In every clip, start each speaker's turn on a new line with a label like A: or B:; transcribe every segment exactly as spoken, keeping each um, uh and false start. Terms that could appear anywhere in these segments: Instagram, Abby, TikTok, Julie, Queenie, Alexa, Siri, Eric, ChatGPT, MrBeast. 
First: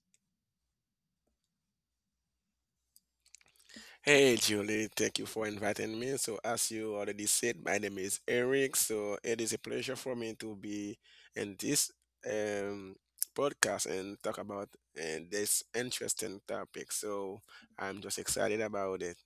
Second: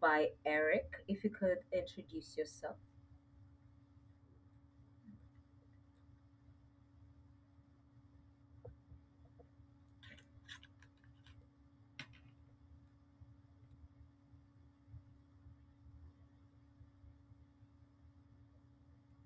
A: by Eric. If you could introduce yourself.
B: Hey Julie, thank you for inviting me. So, as you already said, my name is Eric. So, it is a pleasure for me to be in this um, podcast and talk about uh, this interesting topic. So, I'm just excited about it.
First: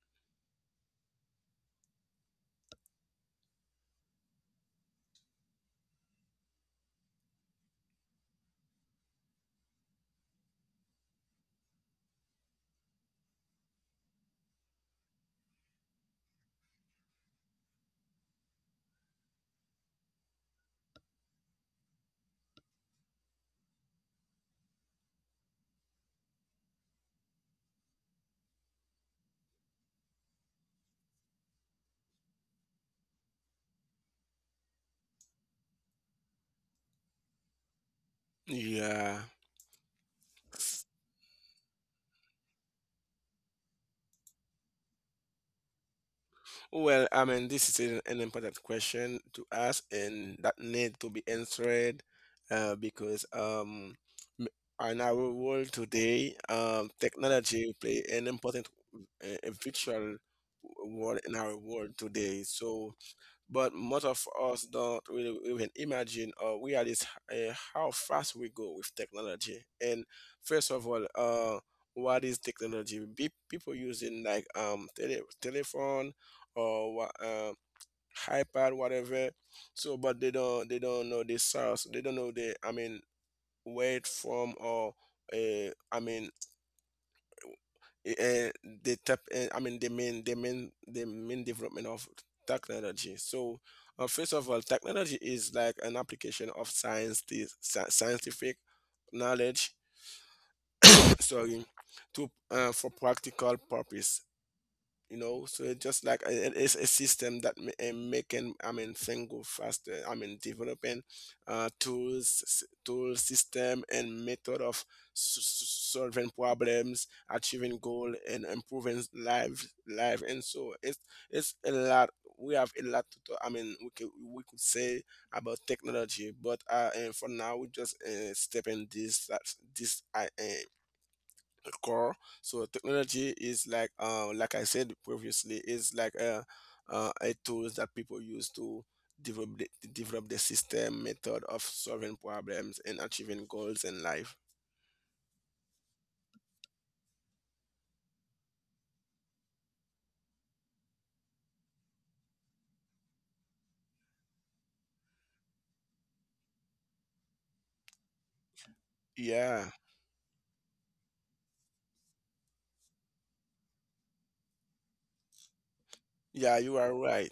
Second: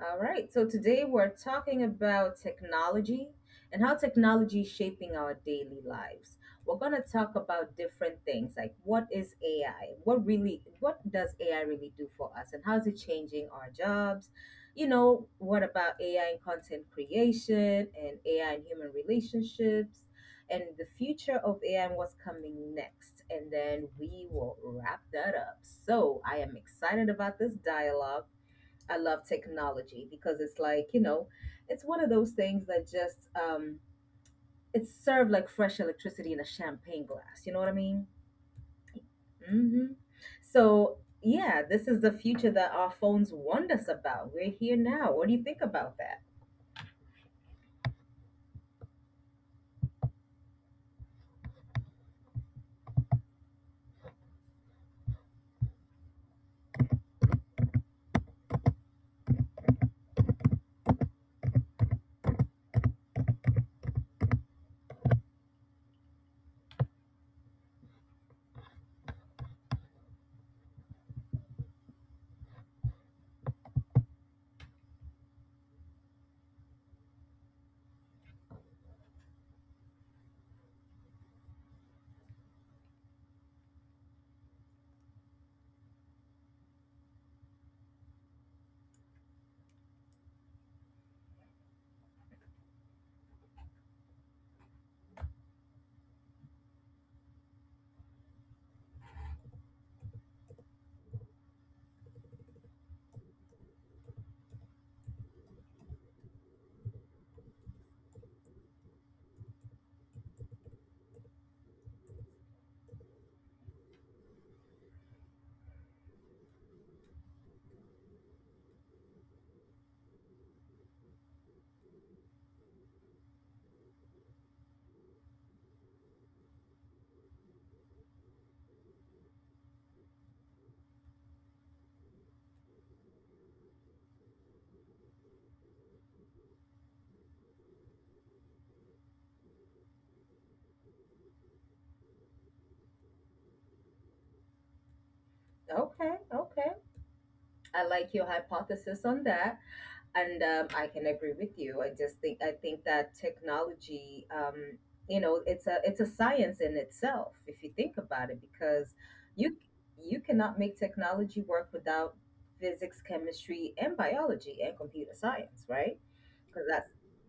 A: All right, so today we're talking about technology and how technology is shaping our daily lives. We're going to talk about different things like, what is A I? What really what does A I really do for us, and how is it changing our jobs? You know, what about A I and content creation, and A I and human relationships, and the future of A I and what's coming next? And then we will wrap that up. So, I am excited about this dialogue. I love technology because it's like, you know, it's one of those things that just um it's served like fresh electricity in a champagne glass. You know what I mean?
B: Yeah.
A: Mm-hmm. So yeah, this is the future that our phones warned us about. We're here now. What do you think about that?
B: Well, I mean, this is an, an important question to ask and that need to be answered uh, because um, m- in our world today, um, technology play an important, uh, a virtual role in our world today. So but most of us don't really even imagine or realize uh, how fast we go with technology. And first of all, uh, what is technology? Be- people using like um tele- telephone or wha- uh, iPad, whatever. So, but they don't they don't know the source. They don't know the I mean where it from or uh, I mean uh, the tech, uh, I mean the main the main the main development of technology. So uh, first of all, technology is like an application of science the sci- scientific knowledge sorry to uh, for practical purpose, you know. So it's just like a- it- it's a system that ma- uh, making I mean thing go faster, I mean developing uh tools s- tool system and method of s- s- solving problems, achieving goal and improving life life. And so it's it's a lot. We have a lot to talk, I mean we could we could say about technology, but uh, uh for now we just uh, step in this that's this uh, uh, core. So technology is like uh, like I said previously, is like a, uh, a tools that people use to develop the, develop the system method of solving problems and achieving goals in life.
A: Okay, okay. I like your hypothesis on that. And um, I can agree with you. I just think i think that technology, um, you know, it's a it's a science in itself, if you think about it, because you
B: Yeah.
A: you cannot make technology work without physics, chemistry, and biology, and computer science, right?
B: Yeah,
A: Because
B: you are
A: that's
B: right.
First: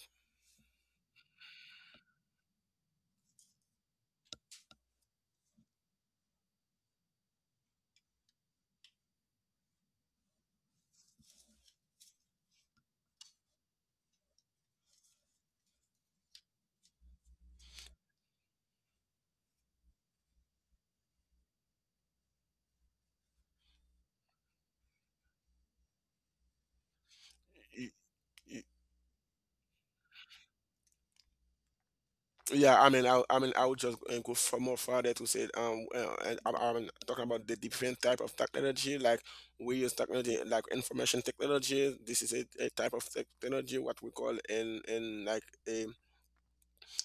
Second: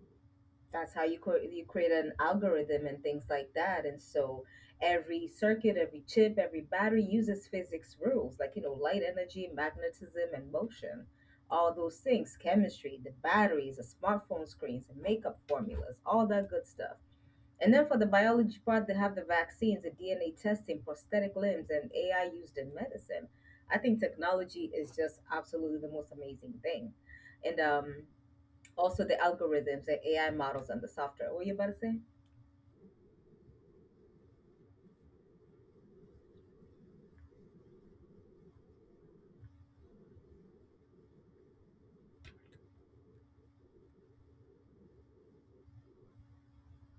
A: that's how you create you create an algorithm and things like that. And so every circuit, every chip, every battery uses physics rules like, you know, light, energy, magnetism, and motion, all those things. Chemistry, the batteries, the smartphone screens, the makeup formulas, all that good stuff. And then for the biology part, they have the vaccines, the D N A testing, prosthetic limbs, and AI used in medicine. I think technology is just absolutely the most amazing thing. And
B: Y-
A: um
B: y-
A: Also, the algorithms, the A I models, and the software. What you about to say?
B: yeah, I mean i, I mean i would just uh, go for more further to say um uh, and i'm, I'm talking about the different type of technology. Like, we use technology like information technology. This is a, a type of technology, what we call in in like a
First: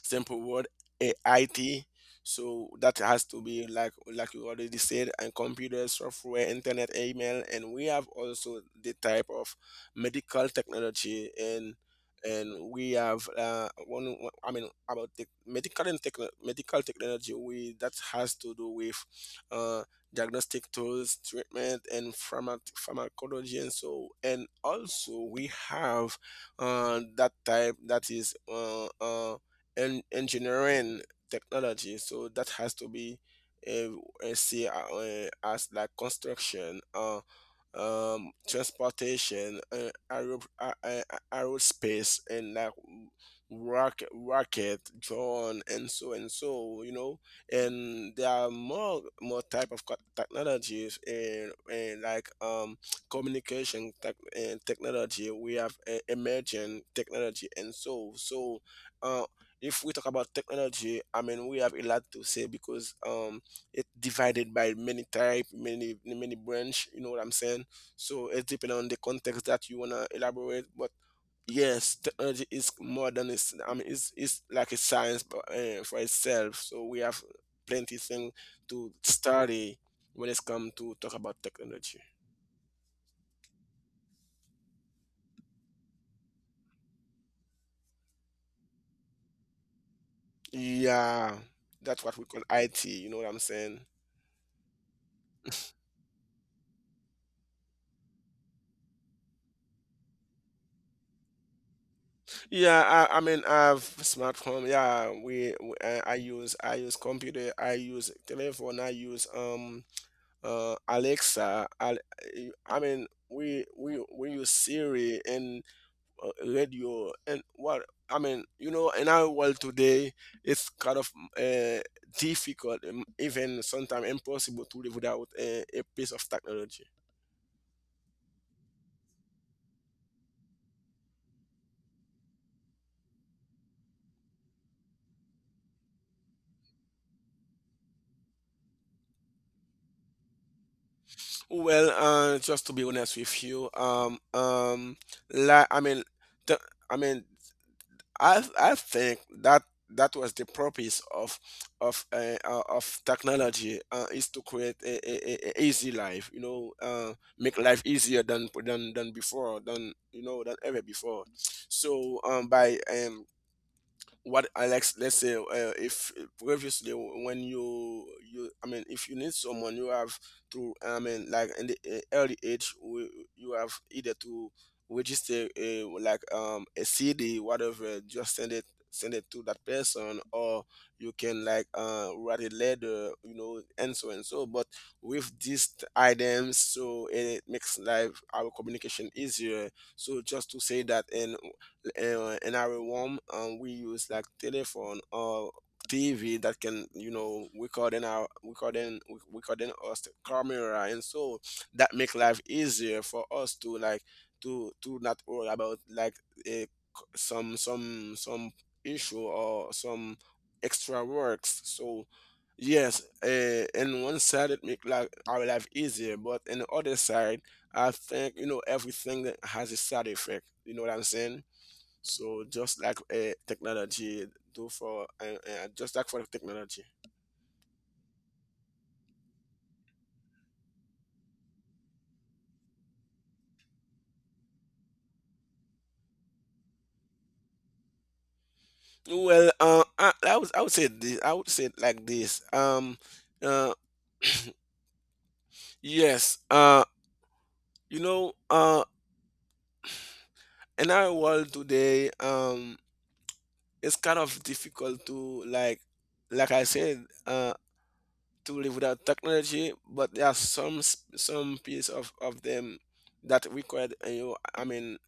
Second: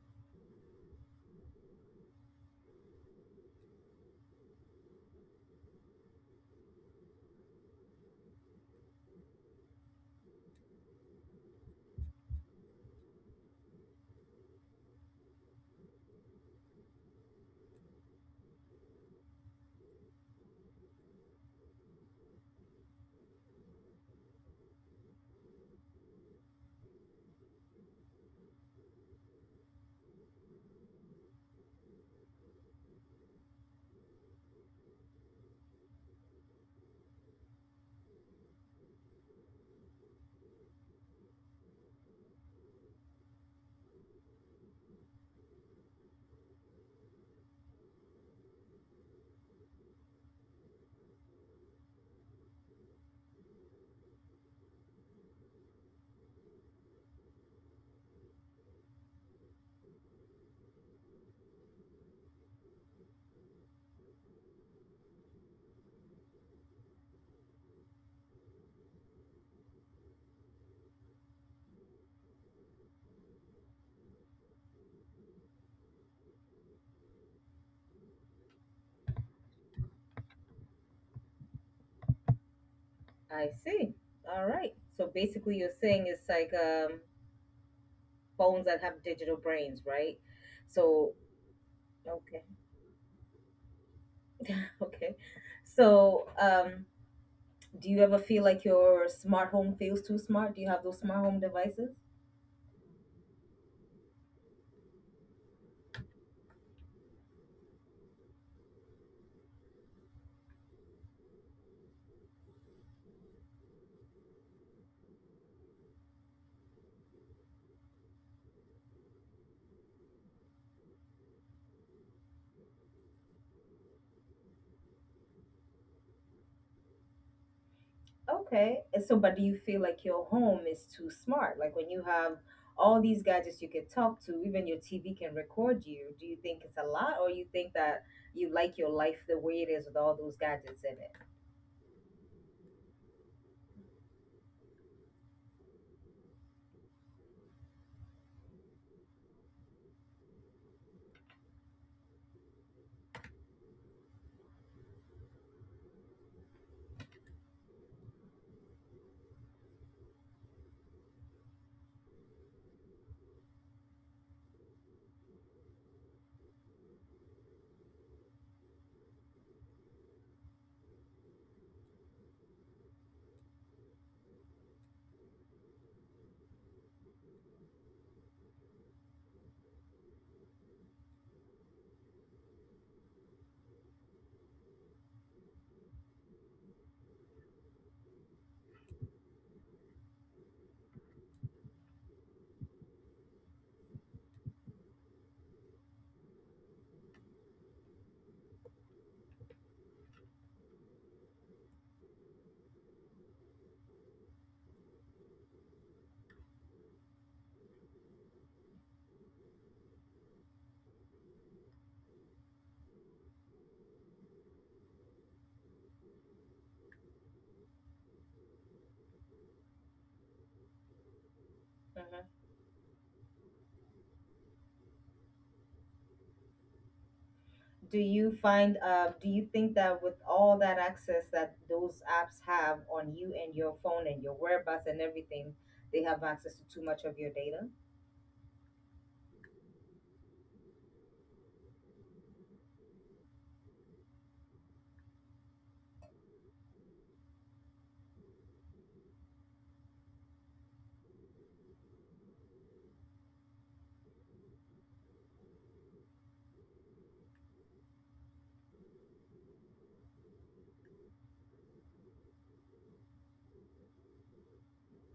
B: simple word, eh, I T. So that has to be like like you already said, and computer software, internet, email, and we have also the type of medical technology. and and we have uh, one. one- I mean about the medical and techno- medical technology. We that has to do with uh, diagnostic tools, treatment, and pharma- pharmacology, and so. And also we have uh, that type that is uh, uh, en- engineering technology. So that has to be uh, uh, see uh, uh, as like construction, uh, um transportation, uh, aero, a- a- a- aerospace and like rocket rocket drone, and so and so, you know. And there are more more type of co- technologies. And, and like um communication tech, and technology. We have uh, emerging technology, and so so uh if we talk about technology, I mean we have a lot to say, because um it's divided by many type many many branch. You know what I'm saying? So it's depending on the context that you wanna elaborate. But yes, technology is more than it's. I mean, it's it's like a science uh, for itself. So we have plenty thing to study when it's come to talk about technology.
A: I see. All right. So basically, you're saying it's like, um, phones that have digital brains, right? So
B: Yeah, that's what we
A: okay,
B: call I T. You know what I'm saying?
A: okay. So um, do you ever feel like your smart home feels too smart? Do you have those smart home devices?
B: Yeah, I, I mean, I have smartphone. Yeah, we, we I, I use I use computer. I use telephone. I use um uh, Alexa. Al- eh, I mean, we we we use Siri and uh, radio and what I mean. You know, in our world today, it's kind of uh, difficult, um, even sometimes impossible to live without a, a piece of technology.
A: Okay. And so, but do you feel like your home is too smart? Like when you have all these gadgets you can talk to, even your T V can record you. Do you think it's a lot, or you think that you like your life the way it is with all those gadgets in it?
B: Well, uh, just to be honest with you, um, um, la- I mean, the, I mean, I I think that that was the purpose of of uh, uh, of technology. Uh, is to create a, a, a a easy life. You know, uh, make life easier than than than before, than, you know, than ever before. So um, by um what Alex, let's say, uh, if previously when you you, I mean, if you need someone, you have to, I mean, like in the uh, early age, we- you have either to register a like um a C D, whatever, just send it send it to that person, or you can like uh write a letter, you know, and so and so. But with these items, so it makes life our communication easier. So just to say that. And uh, in our room, um, we use like telephone or T V that can, you know, record in our recording recording us, the camera, and so that make life easier for us to like to to not worry about like a, some some some issue or some extra works. So yes, uh, in one side it make like our life easier, but in the other side, I think, you know, everything that has a side effect. You know what I'm saying?
A: Mhm.
B: So just like uh, technology do for uh, uh, just like for technology.
A: Do you find, uh, do you think that with all that access that those apps have on you and your phone and your whereabouts and everything, they have access to too much of your data?
B: Well, uh, I, I would I would say this. I would say it like this. Um, uh, yes. Uh, you know, uh, in our world today, um, it's kind of difficult to like, like I said, uh, to live without technology. But there are some s- some piece of of them that required uh, you. I mean,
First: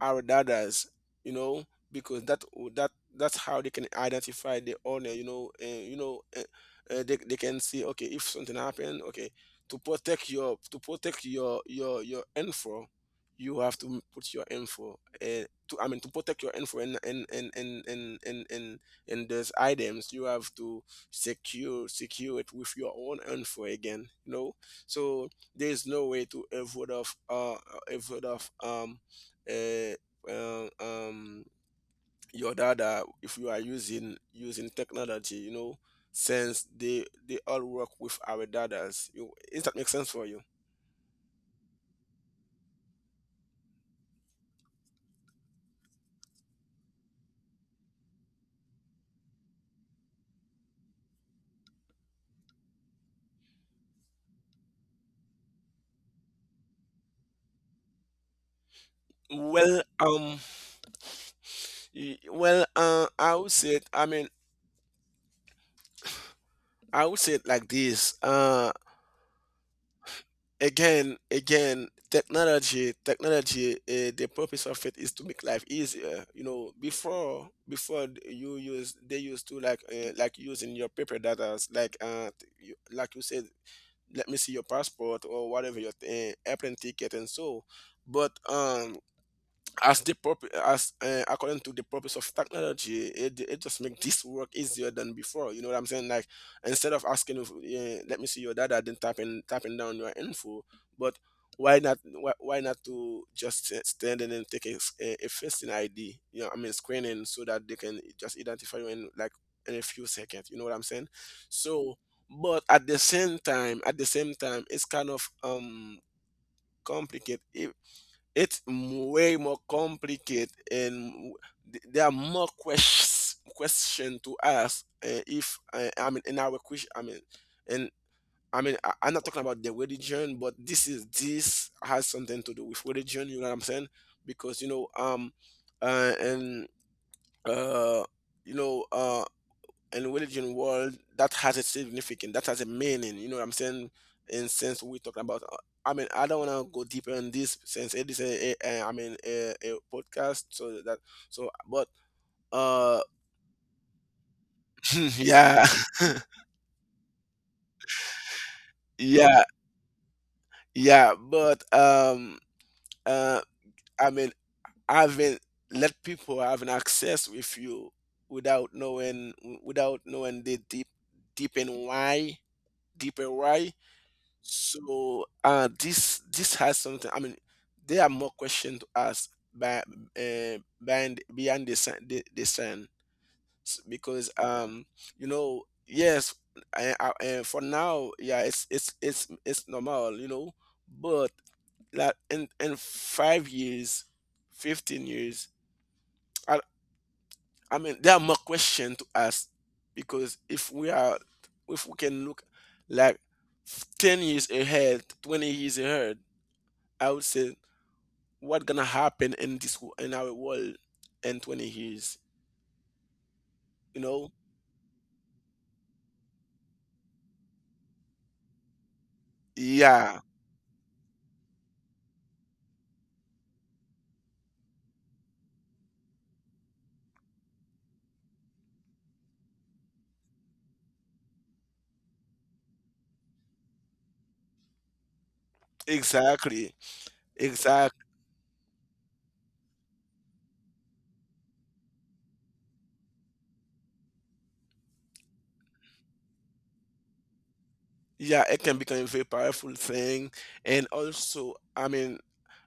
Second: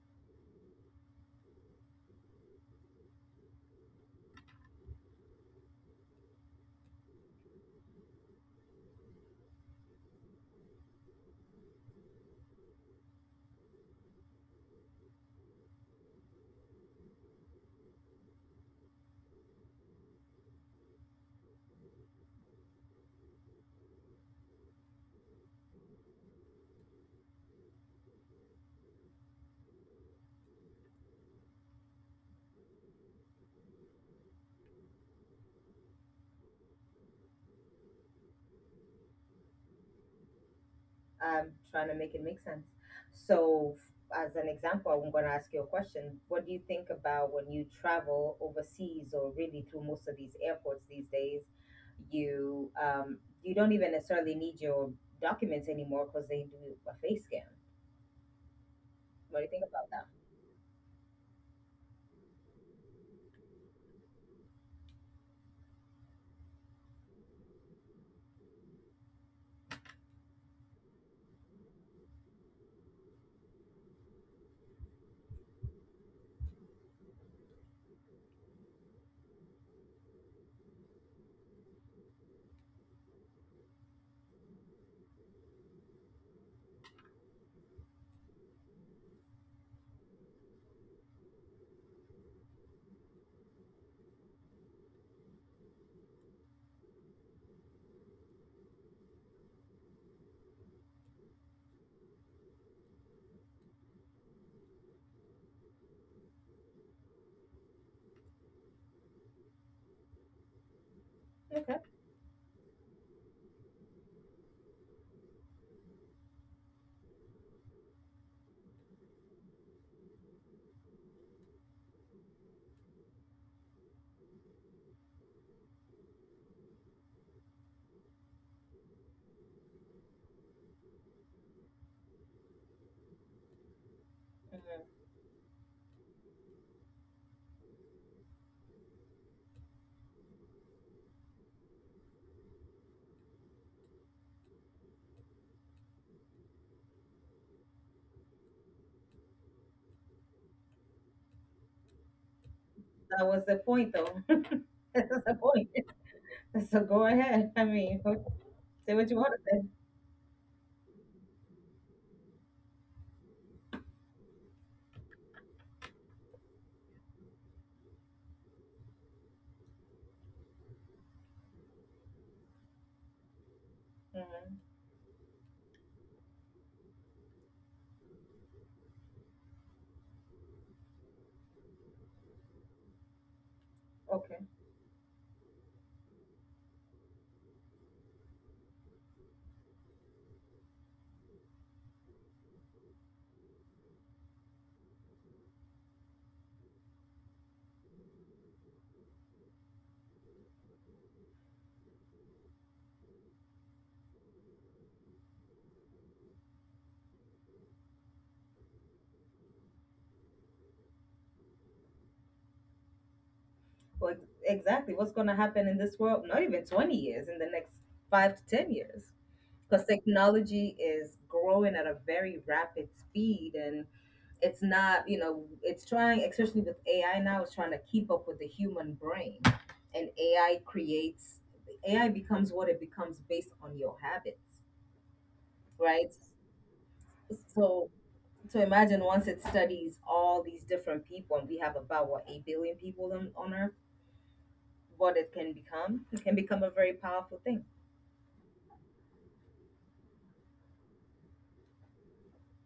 B: our dadas, you know, because that that that's how they can identify the owner, you know, and you know, uh, uh, they they can see, okay, if something happened, okay, to protect your to protect your your your info, you have to put your info, uh, to I mean to protect your info and and and and and and and, and those items you have to secure secure it with your own info again, you know. So there is no way to avoid of uh avoid of um uh, uh, um, your data, if you are using using technology, you know, since they they all work with our datas. You, is that make sense for you?
A: I'm trying to make it make sense. So, f- as an example, I'm going to ask you a question. What do you think about when you travel overseas or really through most of these airports these days? You um, you don't even necessarily need your documents anymore because they do a face scan. What do you think
B: Well,
A: about that?
B: um, y- well, uh, I, would say it, I mean, I would say it like this. Uh, again, again, technology, technology. Uh, the purpose of it is to make life easier. You know, before, before you use, they used to like, uh, like using your paper data, like, uh, you, like you said, let me see your passport or whatever your th- airplane ticket and so, but um as the purpose as uh, according to the purpose of technology, it, it just makes this work easier than before. You know what I'm saying? Like, instead of asking, if, uh, let me see your data, then typing typing down your info. But why not why, why not to just st- stand in and take a, s- a, a facing ID, you know, I mean screening, so that they can just identify you in like in a few seconds. You know what I'm saying?
A: Okay,
B: So but at the same time, at the same time, it's kind of um complicated. It's m- way more complicated and w- th- there are more questions question to ask uh, if uh, I mean in our question, I mean, and I mean I, I'm not talking about the religion, but this is this has something to do with religion. You know what I'm saying? Because you
A: Mhm.
B: know um uh, and uh you know uh in religion world that has a significance, that has a meaning. You know what I'm saying? In sense we talking about uh, I mean I don't want to go deeper in this, since it is a, a, a I mean a, a podcast, so that so but uh
A: That was the point, though. That's the
B: yeah
A: point. So go ahead. I mean, say what you want
B: yeah.
A: to say.
B: Yeah, but um uh I mean having, let people have an access with you without knowing, without knowing the deep, deep and why deeper why. So uh, this this has something. I mean, there are more questions to ask by uh, behind beyond the sun, the, the sun. S- because
A: Mhm.
B: um you know, yes, I, I, eh, for now, yeah, it's it's it's it's normal, you know. But like in in five years, fifteen years, I I mean there are more questions to ask, because if we are if we can look like ten years ahead, twenty years ahead, I would say what gonna happen in this wo- in our world in twenty years, you
A: Well,
B: know?
A: exactly. What's going to happen in this world? Not even twenty years, in the next five to ten years. Because
B: Yeah,
A: technology is growing at a very rapid speed, and it's not, you know, it's trying, especially with A I now, it's trying to keep up with the human brain. And A I creates, A I becomes what it becomes based on your habits, right?
B: exactly.
A: So,
B: Exactly.
A: so imagine once it studies all these different people, and we have about what, eight billion people on, on Earth, what it can become. It can become a very powerful thing.
B: Yeah, it can become a very powerful thing. And also, I mean,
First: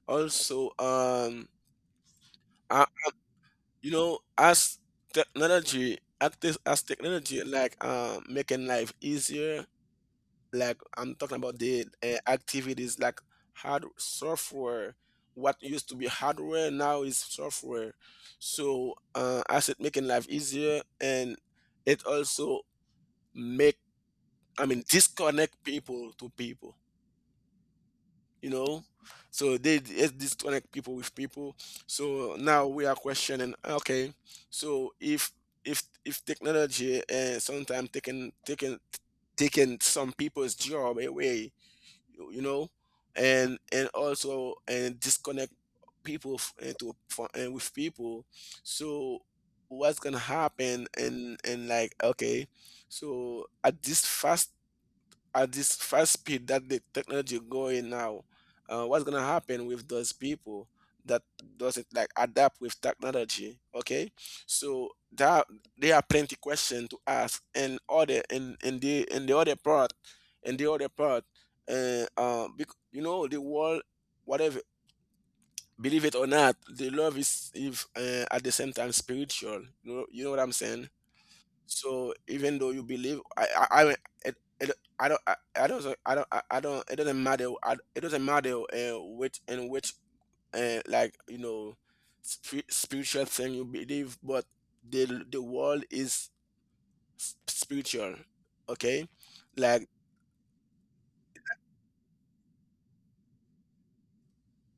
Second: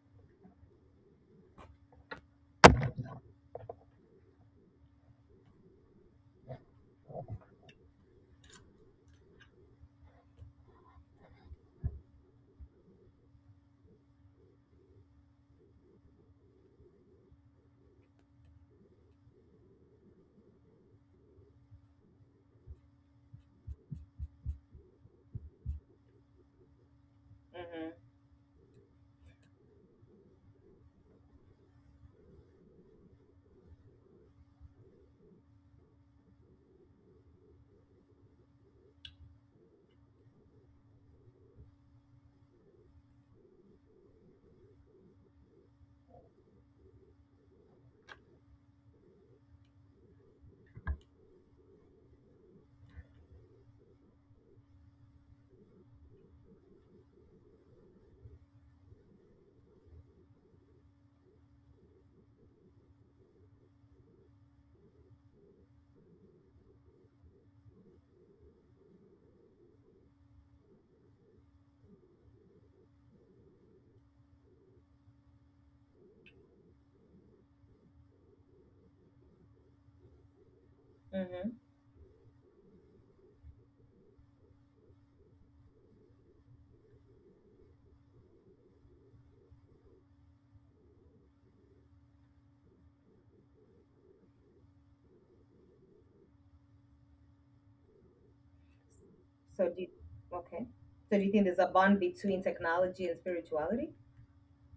B: also, um, uh, you know, as technology, as, this, as technology, like, um, making life easier, like I'm talking about the uh, activities like hard software. What used to be hardware now is software. So uh, as it making life easier, and it also make I mean disconnect people to people.
A: Hmm.
B: You know, so they it disconnect people with people. So now we are questioning. Okay, so if if if technology uh, sometimes taking taking taking some people's job away you you know and and also and disconnect people f- into fro- and with people, so what's gonna happen? And and like okay so At this fast at this fast speed that the technology going now, uh, what's gonna happen with those people that doesn't like adapt with technology? Okay, so that there are plenty question to ask, and other and and the and the other part, and the other part, uh, uh, bec- you know, the world, whatever, believe it or not, the love is if uh, at the same time spiritual. You know, you know what I'm saying?
A: Hmm.
B: So even though you believe, I, I, I, it, it, I don't, I, I don't, I don't, I, I don't. It doesn't matter. I, it doesn't matter uh, which and which, uh, like, you know, spi- spiritual thing you believe. But the the world is s- spiritual. Okay,
A: So do
B: like,
A: you, okay. So do you think there's a bond between technology and spirituality?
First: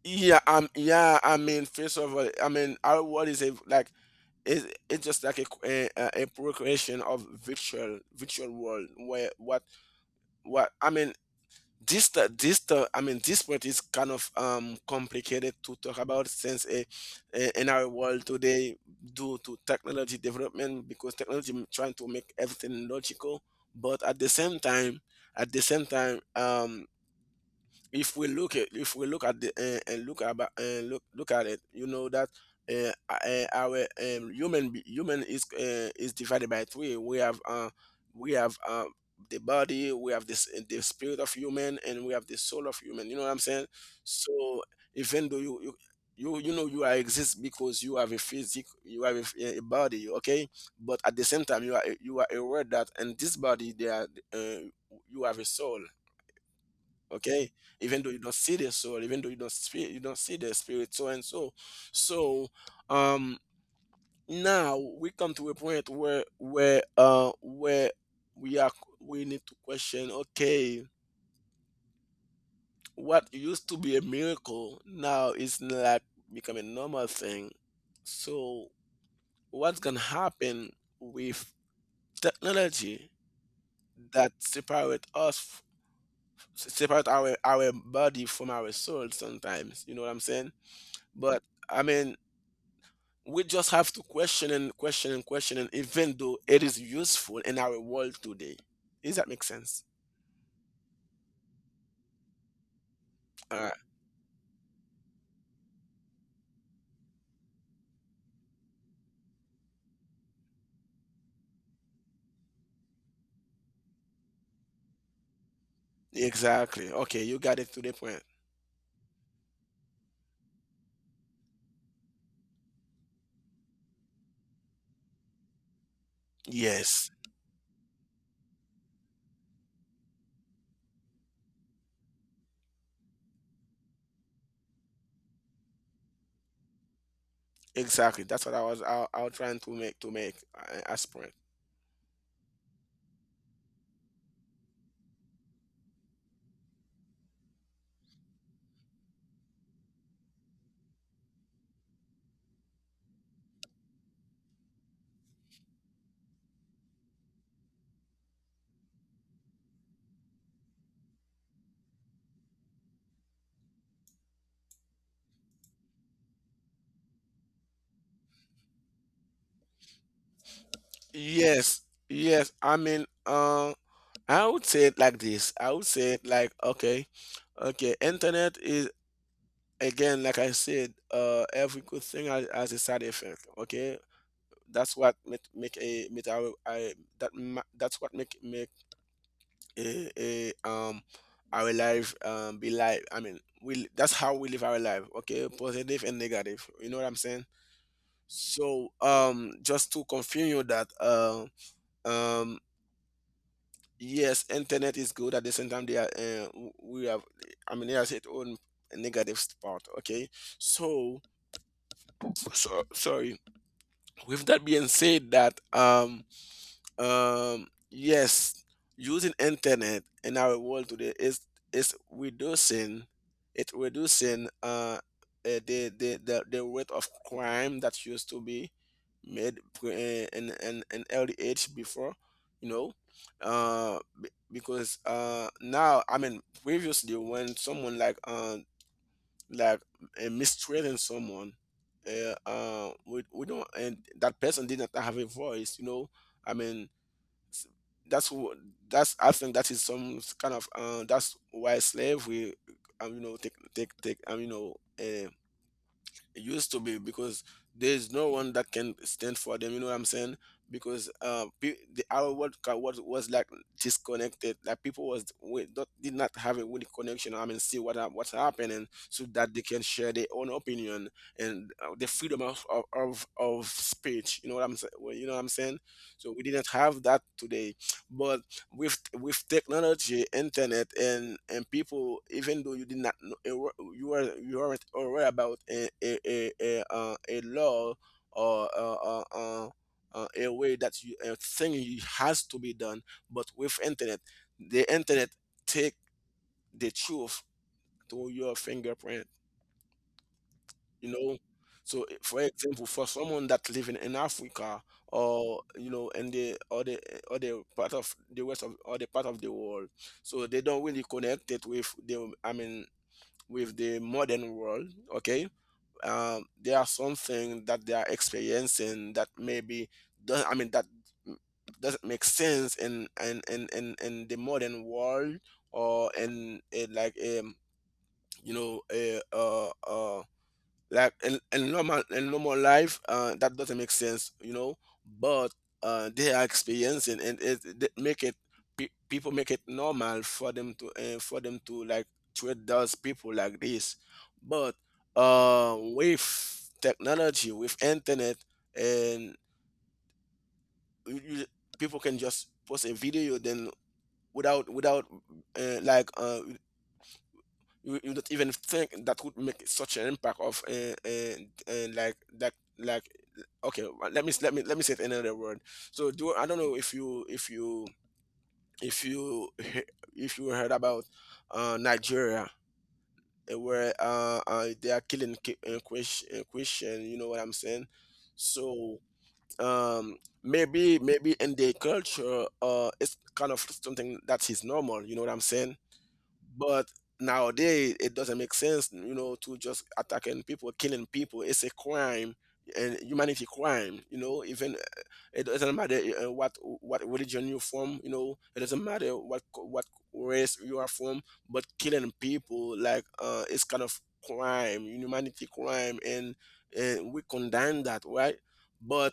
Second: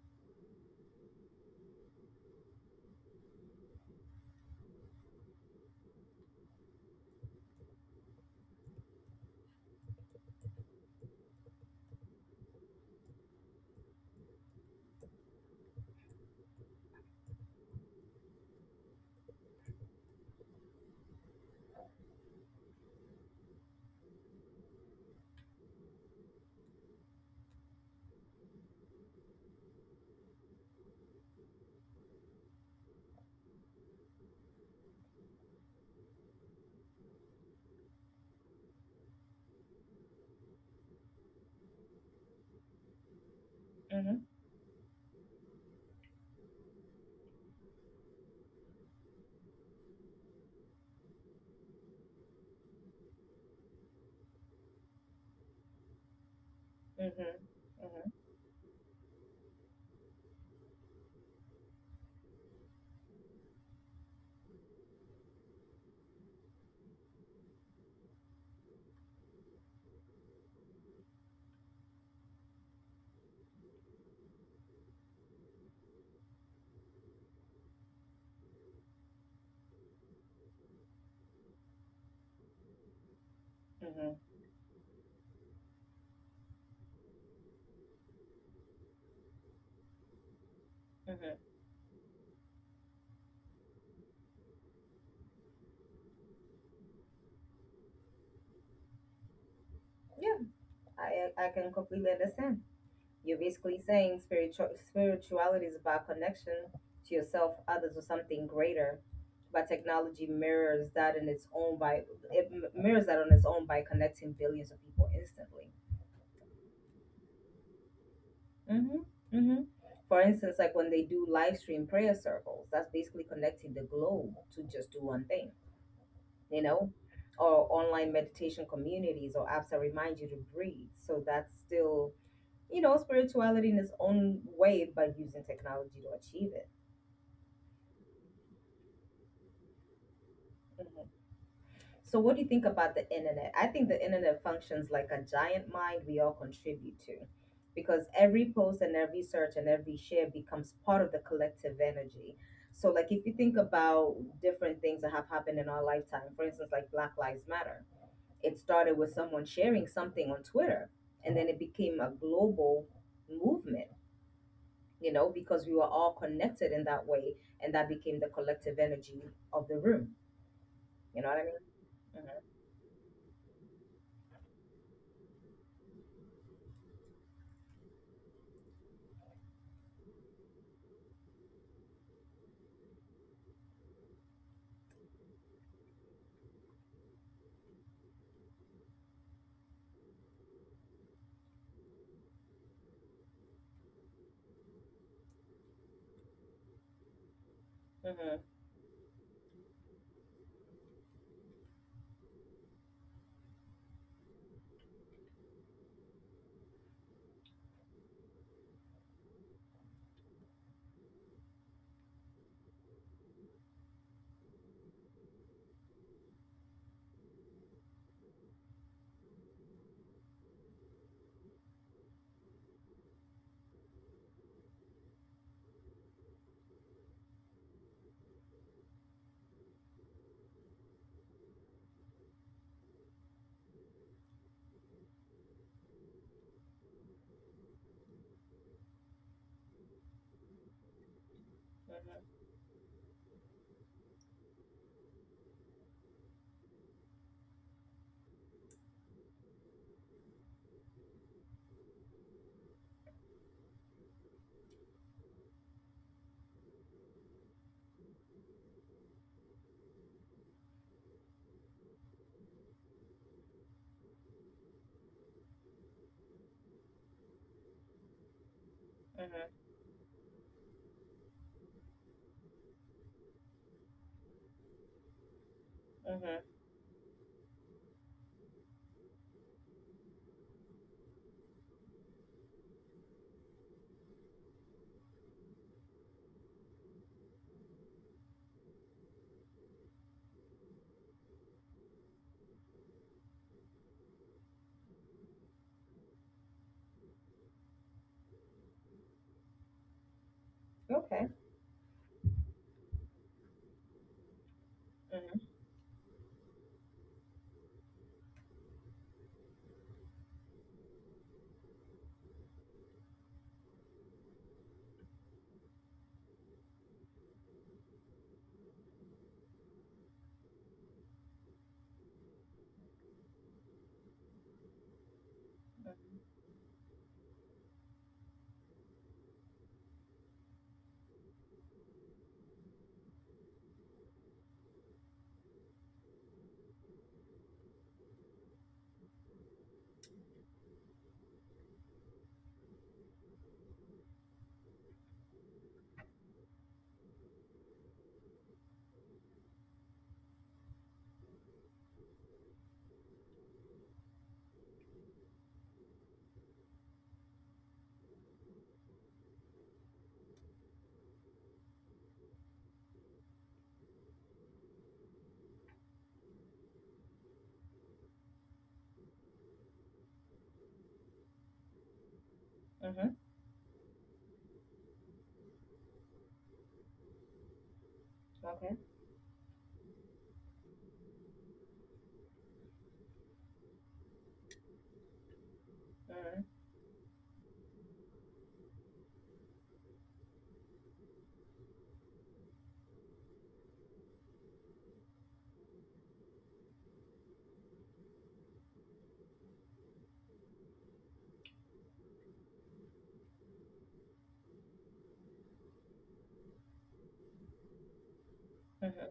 B: yeah, um, yeah. I mean, first of all, I mean, our world is a like. It's, it's just like a, qu- a a a procreation of virtual virtual world where what what I mean this the this the I mean this part is kind of um complicated to talk about since eh, eh, in our world today, due to technology development, because technology m- trying to make everything logical. But at the same time, at the same time um if we look at if we look at the uh, and look about and look look at it, you know, that uh, uh, our um, human be- human is uh, is divided by three. We have uh we have uh the body, we have this eh, the spirit of human, and we have the soul of human. You know what I'm saying?
A: Mm-hmm.
B: So even though you you you, you know, you are exist because you have a physic, you have a, f- a body. Okay, but at the same time you are, you are aware that in this body there are, uh, you have a soul.
A: Mm-hmm.
B: Okay, even though
A: Mm-hmm.
B: you don't see the soul, even though you don't speak, you don't see the spirit, so and so. So, um now we come to a point where, where uh where we are, we need to question. Okay, what used to be a miracle now is like become a normal thing. So what's gonna happen with technology
A: Mm-hmm.
B: that separate us, separate our our body from our soul sometimes? You know what I'm saying? But
A: Mm-hmm.
B: I mean, we just have to question and question and question, and even though it is useful in our world today. Does that make sense?
A: Yeah, I I can completely understand. You're
B: Uh,
A: basically saying spiritual spirituality is about connection to yourself, others, or something greater. But technology mirrors that in its own by it m- mirrors that on its own by connecting billions of people instantly.
B: exactly. Okay, you got it to the point.
A: Hmm. Hmm. For instance, like when they do live stream prayer circles, that's basically connecting the globe to just do one thing, you know,
B: Yes,
A: or online meditation communities or apps that remind you to breathe. So that's still, you know, spirituality in its own way by using technology to achieve it.
B: exactly. That's what I was, I, I was trying to make to make uh, as
A: Mhm.
B: point.
A: So, what do you think about the internet? I think the internet functions like a giant mind we all contribute to because every post and every search and every share becomes part of the collective energy. So, like, if you think about different things that have happened in our lifetime, for instance, like Black Lives Matter, it started with someone sharing something on Twitter, and then it became a global movement, you know, because we were all connected in that way, and that became the collective energy of the room. You know what I mean?
B: Yes,
A: Mm-hmm.
B: yes. I mean, uh, I would say it like this. I would say it like, okay, okay. Internet is, again, like I said, uh, every good thing has, has a side effect. Okay, that's what make make a make our I, that ma- that's what make make a, a um our life, um be like, I mean, we, that's how we live our life. Okay, positive and negative, you know what I'm saying?
A: Mhm.
B: So, um just to continue that, uh, um yes, internet is good, at the same time they are, uh, w- we have, I mean, it has its own negative part. Okay, so, so sorry, with that being said that, um Um, yes, using internet in our world today is is reducing, it reducing uh eh, the, the the, the rate of crime that used to be made pre- eh, in in an early age before, you know, uh be- because uh now, I mean, previously when someone like uh like uh, mistreating someone. Uh,
A: Mhm.
B: uh, we, we don't, and that person did not have a voice. You know, I mean, s- that's wh- that's, I think that is some s- kind of uh, that's why slave will, um, you know, take take take um, you know uh, it used to be because there's no one that can stand for them. You know what I'm saying? Because uh, pe- the, our world ca- was was like disconnected. Like people was, we not, did not have a good connection. I mean, see what hap- what's happening, so
A: Mhm.
B: that they can share their own opinion, and uh, the freedom of, of of of speech. You know what I'm saying? Well, you know what I'm saying? So
A: Mhm.
B: we didn't have that today, but with with technology, internet, and and people, even though you did not, a, you were, you were not aware about a a a a, uh, a law, or uh, uh, uh, uh, a way that you, a thing you has to be done, but with internet, the internet take the truth to your fingerprint. You
A: Okay.
B: know, so eh, for example, for someone that living in Africa,
A: Mhm.
B: or you know, in the, or the, or the part of the west of, or the part of the world, so they don't really connect it with the, I mean, with the modern world. Okay, um, there are something that they are experiencing that maybe does not, I mean, that doesn't make sense in in in in, in the modern world,
A: Mhm.
B: or in, in like, um you know, a, uh, uh like in, in normal in normal life, uh, that doesn't make sense, you know. But uh, they are experiencing, and it, it make it, pe- people make it normal for them to, uh, for them to like treat those people like this. But uh, with technology, with internet, and you, you- people can just post a video then without, without uh, like uh, you, you don't even think that would make such an impact of uh, uh, uh, like that. Like, okay, well, let me let me let me say it in another word. So do, I don't know if you, if you, if you he- if you heard about uh Nigeria,
A: Mhm.
B: eh, where uh, uh they are killing, ki- uh, Chris- uh, christian. You know what I'm saying?
A: Okay.
B: So, um maybe, maybe in their culture, uh it's kind of something that is normal, you know what I'm saying?
A: Mhm.
B: But nowadays, it doesn't make sense, you know, to just attacking people, killing people. It's a crime, and humanity crime. You know, even, uh, it doesn't matter uh, what what religion you're from. You know, it doesn't matter what co- what race you are from. But killing people, like, uh, it's kind of crime, humanity crime, and and we condemn that, right?
A: Mhm.
B: But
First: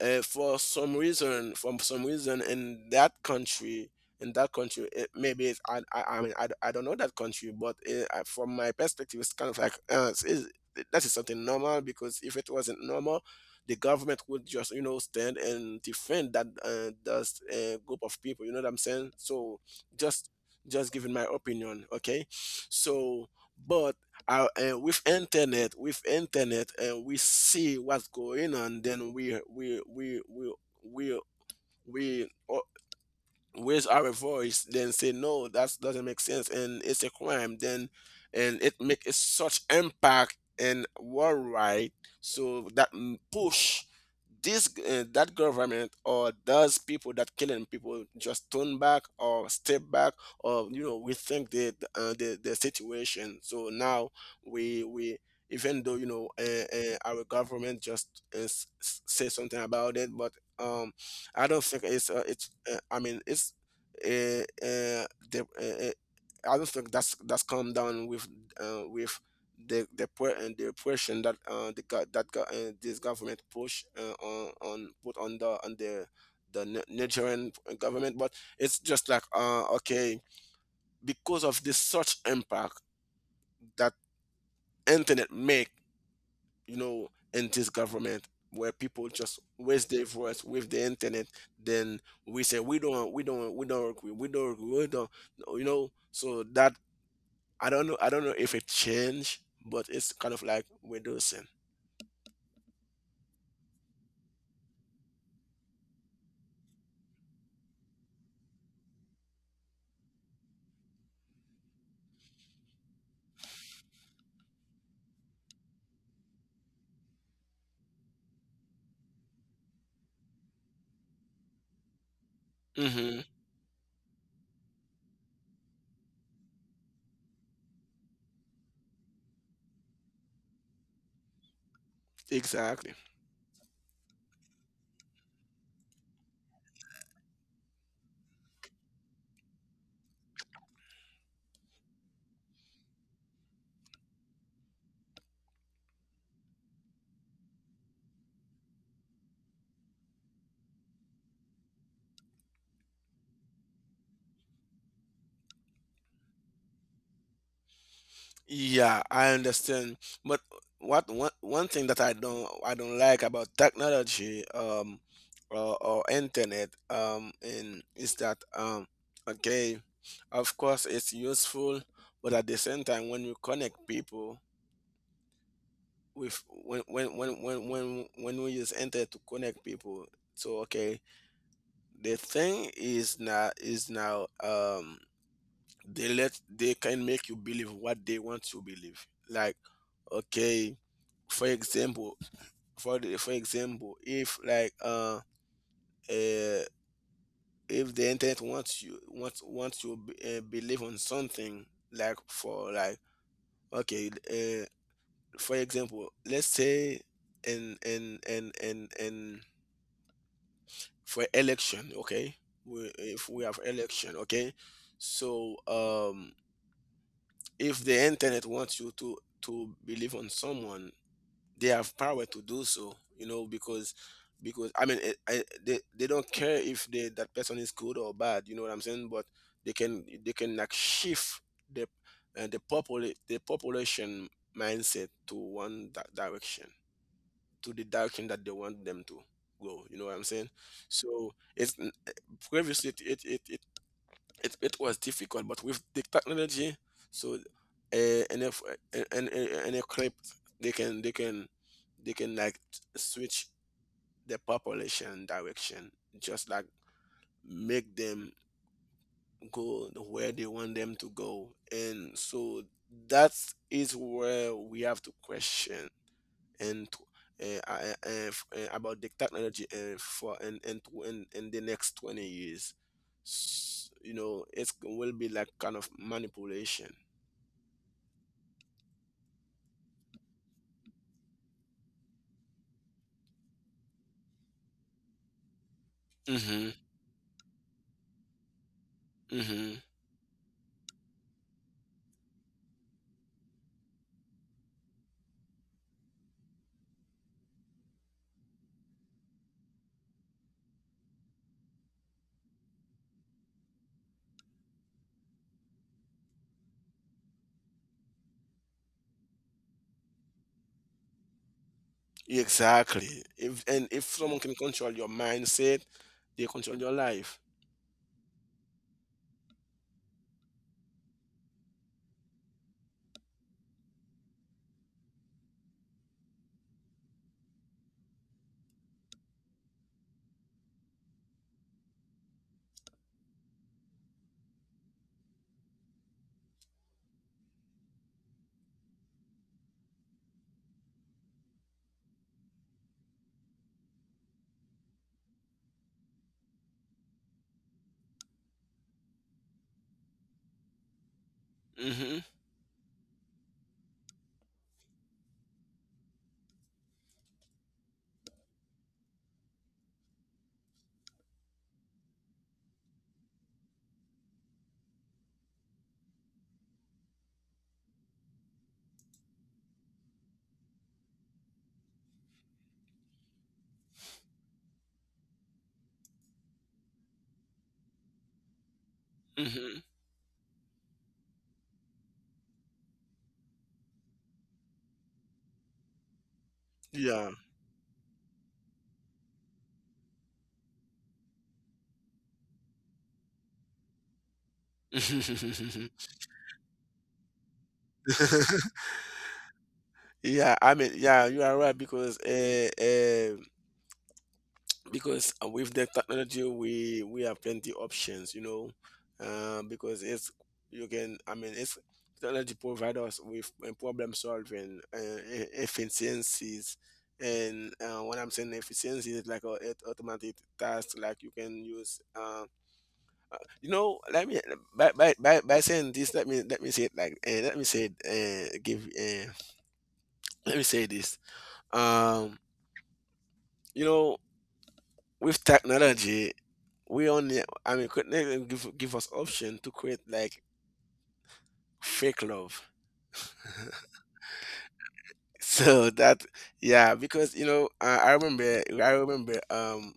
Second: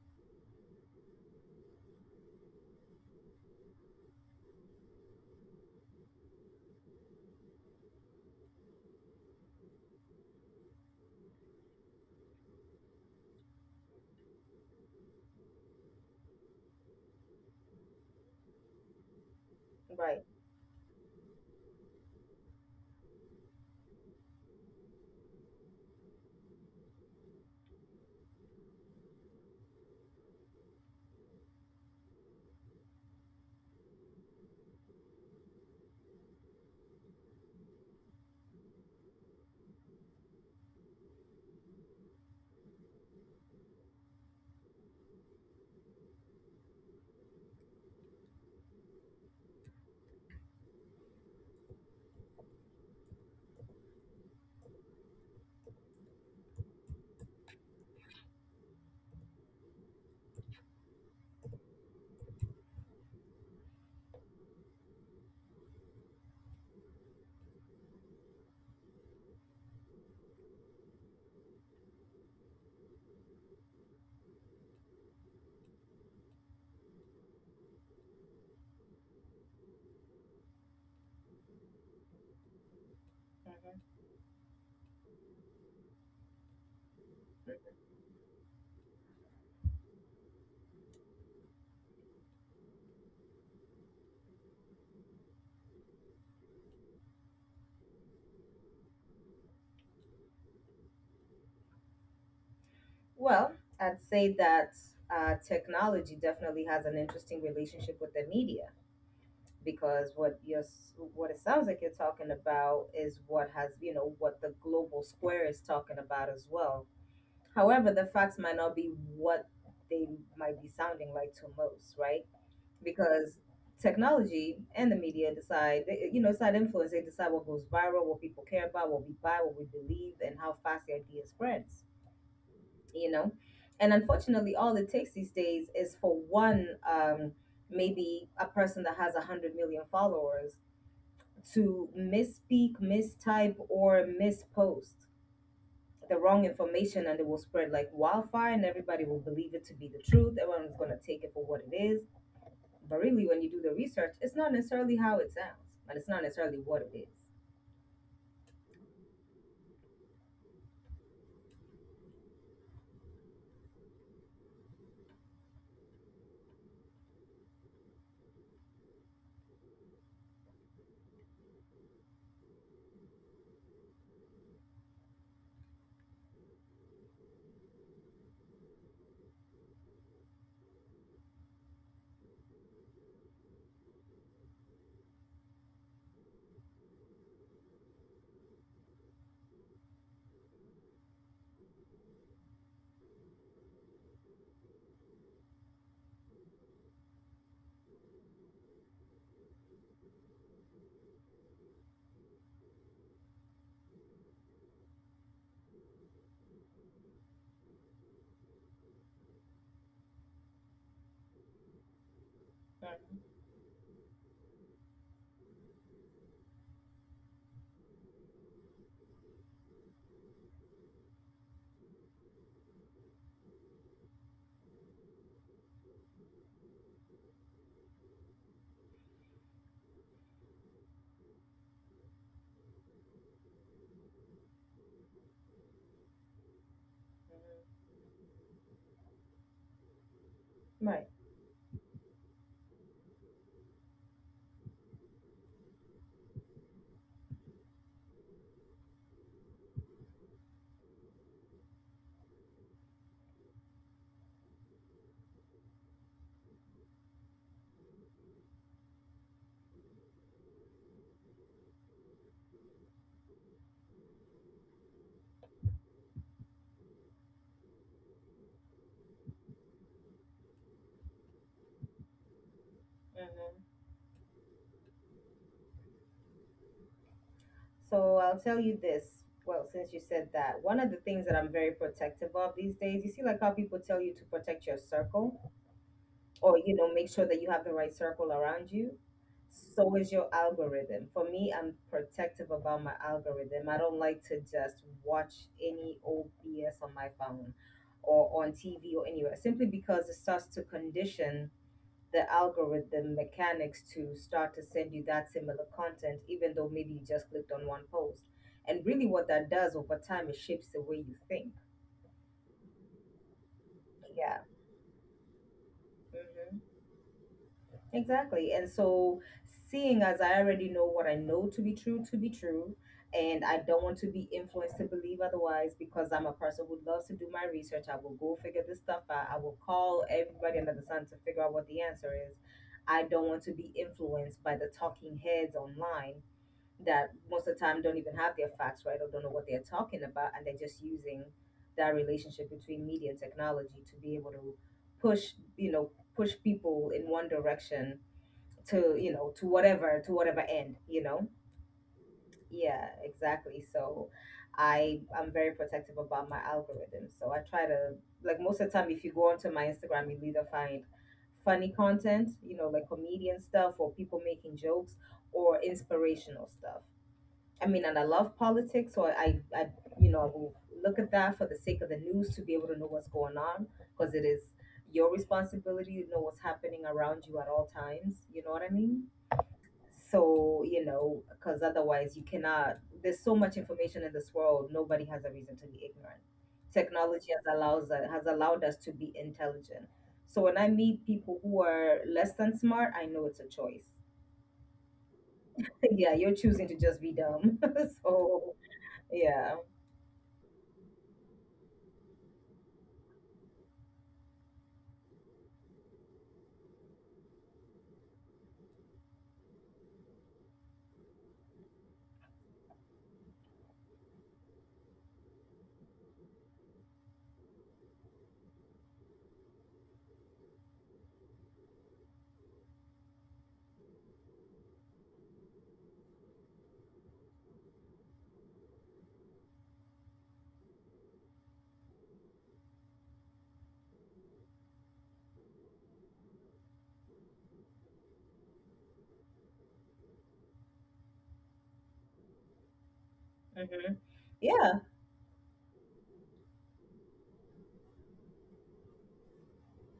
B: uh, for some reason, from some reason in that country, in that country, it, maybe it's, I, I, I mean, I, d- I don't know that country, but uh, I, from my perspective, it's kind of like, uh, it's, it's- that is something normal, because if it wasn't normal, the government would just, you know, stand and defend that, uh, that uh, group of people. You know what I'm saying? So
A: Right.
B: just, just giving my opinion. Okay. So, but uh, uh, with internet, with internet, and we see what's going on, then we we we we we we uh, raise our voice, then say no, that doesn't make sense, and it's a crime, then, and it makes such impact, and worldwide, so that mm, push this, uh, that government, or those people that killing people, just turn back or step back, or you know, we think the, uh, the the situation. So now we we even though, you know, uh, uh, our government just uh, s- s- say something about it. But um I don't think it's, uh, it's uh, I mean, it's, uh, uh, the, uh, uh, I don't think that's that's come down with, uh, with the the pre- and the pressure that, uh, the go- that go- uh, this government push, uh, on on put on the, on the, the Ni- Nigerian government. But it's just like, uh, okay, because of this such impact
A: Mhm.
B: that internet make, you know, in this government, where people just raise their voice with the internet, then we say we don't, we don't we don't agree, we don't agree, we don't, you know, so that, I don't know. I don't know if it changed, but it's kind of like Windows ten.
A: Well, I'd say that uh, technology definitely has an interesting relationship with the media because what you're, s- what it sounds like you're talking about is what has, you know, what the global square is talking about as well. However, the facts might not be what they might be sounding like to most, right?
B: Mm-hmm.
A: Because technology and the media decide, they- you know, it's not influence. They decide what goes viral, what people care about, what we buy, what we believe, and how fast the idea spreads,
B: Exactly.
A: you know. And unfortunately, all it takes these days is for one um maybe a person that has a 100 million followers to misspeak, mistype, or mispost the wrong information, and it will spread like wildfire, and everybody will believe it to be the truth. Everyone's going to take it for what it is, but really, when you do the research, it's not necessarily how it sounds, and it's not necessarily what it is.
B: Yeah, I understand. But what one one thing that I don't I don't like about technology um or, or internet um in is that um okay, of course it's useful, but at the same time when you connect people with when when when when when when we use enter to connect people. so okay the thing is now is now um they let they can make you believe what they want you believe. like okay for example, for the, for example if like uh, uh if the internet wants you wants wants you uh, believe on something. Like for like okay uh, for example let's say and and and and and for election. Okay we,
A: Mhm.
B: if we have election, okay so um if the internet wants you to to believe on someone, they have power to do so, you know, because because i mean eh, I, they, they don't care if they, that person is good or bad, you know what I'm saying. But they can they can like shift the uh, the popul the population mindset to one di- direction, to the direction that they want them to go. You know what I'm saying?
A: Right.
B: So it's n- eh, previously it it it it, it, it was difficult, but with the technology, so uh, and if and and eh, eh, and a clip, they can they can they can like switch the population direction, just like make them go where they want them to go. And so that is where we have to question and tw- uh, uh, uh, uh, about the technology uh, for and and in, in the next twenty years.
A: Mhm.
B: S- you know, it will be like kind of manipulation.
A: So I'll tell you this. Well, since you said that, one of the things that I'm very protective of these days, you see, like how people tell you to protect your circle or,
B: mm-hmm,
A: you know, make sure that you have the right circle around you.
B: mm-hmm.
A: So is your algorithm. For me, I'm protective about my algorithm. I don't like to just watch any old B S on my phone or on T V or anywhere, simply because it starts to condition the algorithm mechanics to start to send you that similar content, even though maybe you just clicked on one post. And really, what that does over time, it shapes the way you think.
B: Exactly, if and if
A: Yeah,
B: someone can control your mindset, they
A: hmm,
B: control your life.
A: exactly. And so, seeing as I already know what I know to be true to be true, and I don't want to be influenced to believe otherwise, because I'm a person who loves to do my research. I will go figure this stuff out. I will call everybody under the sun to figure out what the answer is. I don't want to be influenced by the talking heads online that most of the time don't even have their facts right or don't know what they're talking about, and they're just using that relationship between media and technology to be able to push, you know, push people in one direction to, you know, to whatever, to whatever end, you know.
B: mm-hmm,
A: Yeah, exactly. So i i'm very protective about my algorithms, so I try to, like, most of the time if you go onto my Instagram, you'll either find funny content, you know, like comedian stuff or people making jokes, or inspirational stuff. I mean, and I love politics, so I, I, you know, I will look at that for the sake of the news to be able to know what's going on, because it is your responsibility to know what's happening around you at all times. You know what I mean?
B: mm-hmm.
A: So, you know, because otherwise you cannot, there's so much information in this world, nobody has a reason to be ignorant. Technology
B: Yeah.
A: has allows has allowed us to be intelligent. So when I meet people who are less than smart, I know it's a choice. Yeah, you're choosing to just be dumb. So, yeah.
B: yeah i mean yeah you are right because uh, uh, because uh, with the technology we we have plenty options, you know. Uh, because it's you can I mean it's Technology provide us with uh, problem solving uh, e- efficiencies. And uh, when I'm saying efficiency, is like a, it automatic task. Like you can use uh, you know let me by, by, by, by saying this let me let me say it like uh, let me say it, uh, give uh, let me say this um you know with technology, we only, I mean, could not even give give us option to create like fake love.
A: Mhm. Yeah.
B: So that, yeah, because you know I, I remember I remember um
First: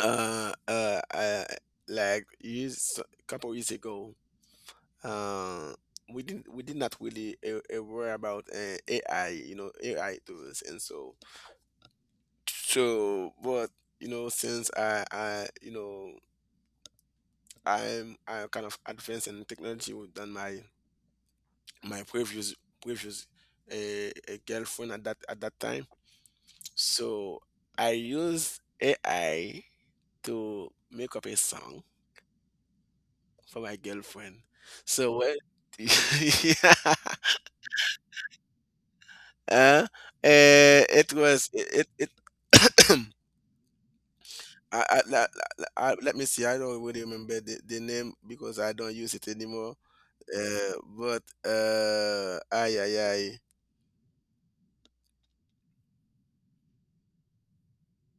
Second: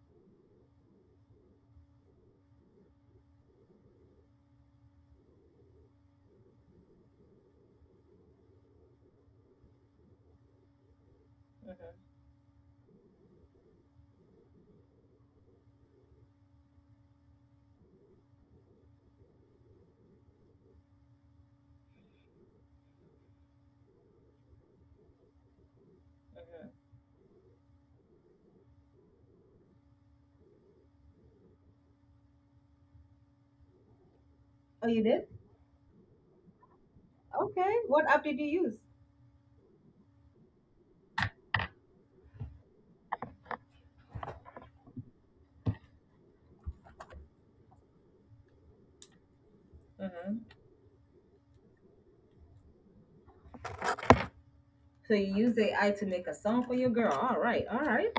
B: uh uh, uh like years so, couple years ago, uh we didn't we did not really uh, uh, worry about uh, A I, you know, A I tools and so.
A: Mhm.
B: So but, you know, since I I you know I'm I kind of advanced in technology than my my previous previous uh, a girlfriend at that at that time.
A: Mhm.
B: So I used A I to make up a song for my girlfriend.
A: Oh, you
B: So
A: did?
B: when yeah,
A: Okay. What app did you use?
B: uh, eh, it was it it. it I, I, la- la- I, Let me see. I don't really remember the, the name because I don't use it anymore.
A: Mhm.
B: Uh, but uh, ay, ay, ay.
A: So you use A I to make a song for your girl. Oh. Right. All right.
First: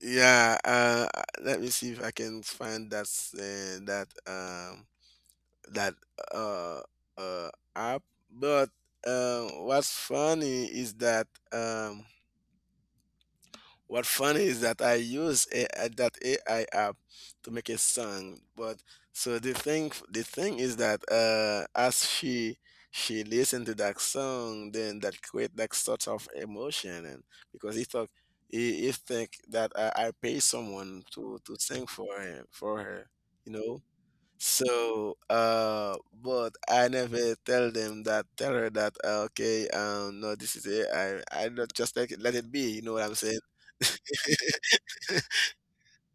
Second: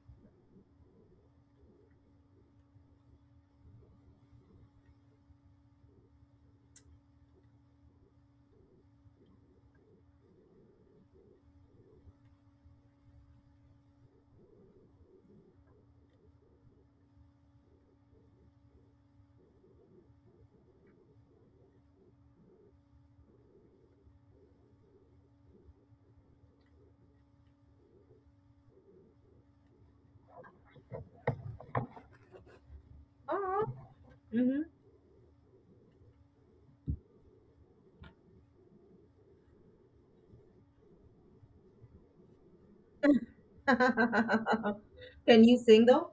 B: Yeah, uh, uh, let me see if I can find that s- uh, that um that uh uh app. But um, what's funny is that um what funny is that I use a, a- that A I app to make a song. But so the thing the thing is that, uh, as she she listened to that song, then that create that sort of emotion. And because he thought, he, he think that I, I pay someone to to sing for him for her, you
A: All
B: know.
A: Mm-hmm.
B: So, uh, but I never tell them that, tell her that, uh, okay, um, no, this is it. I, I not just like it, let it be. You know what I'm saying?
A: Can you sing though?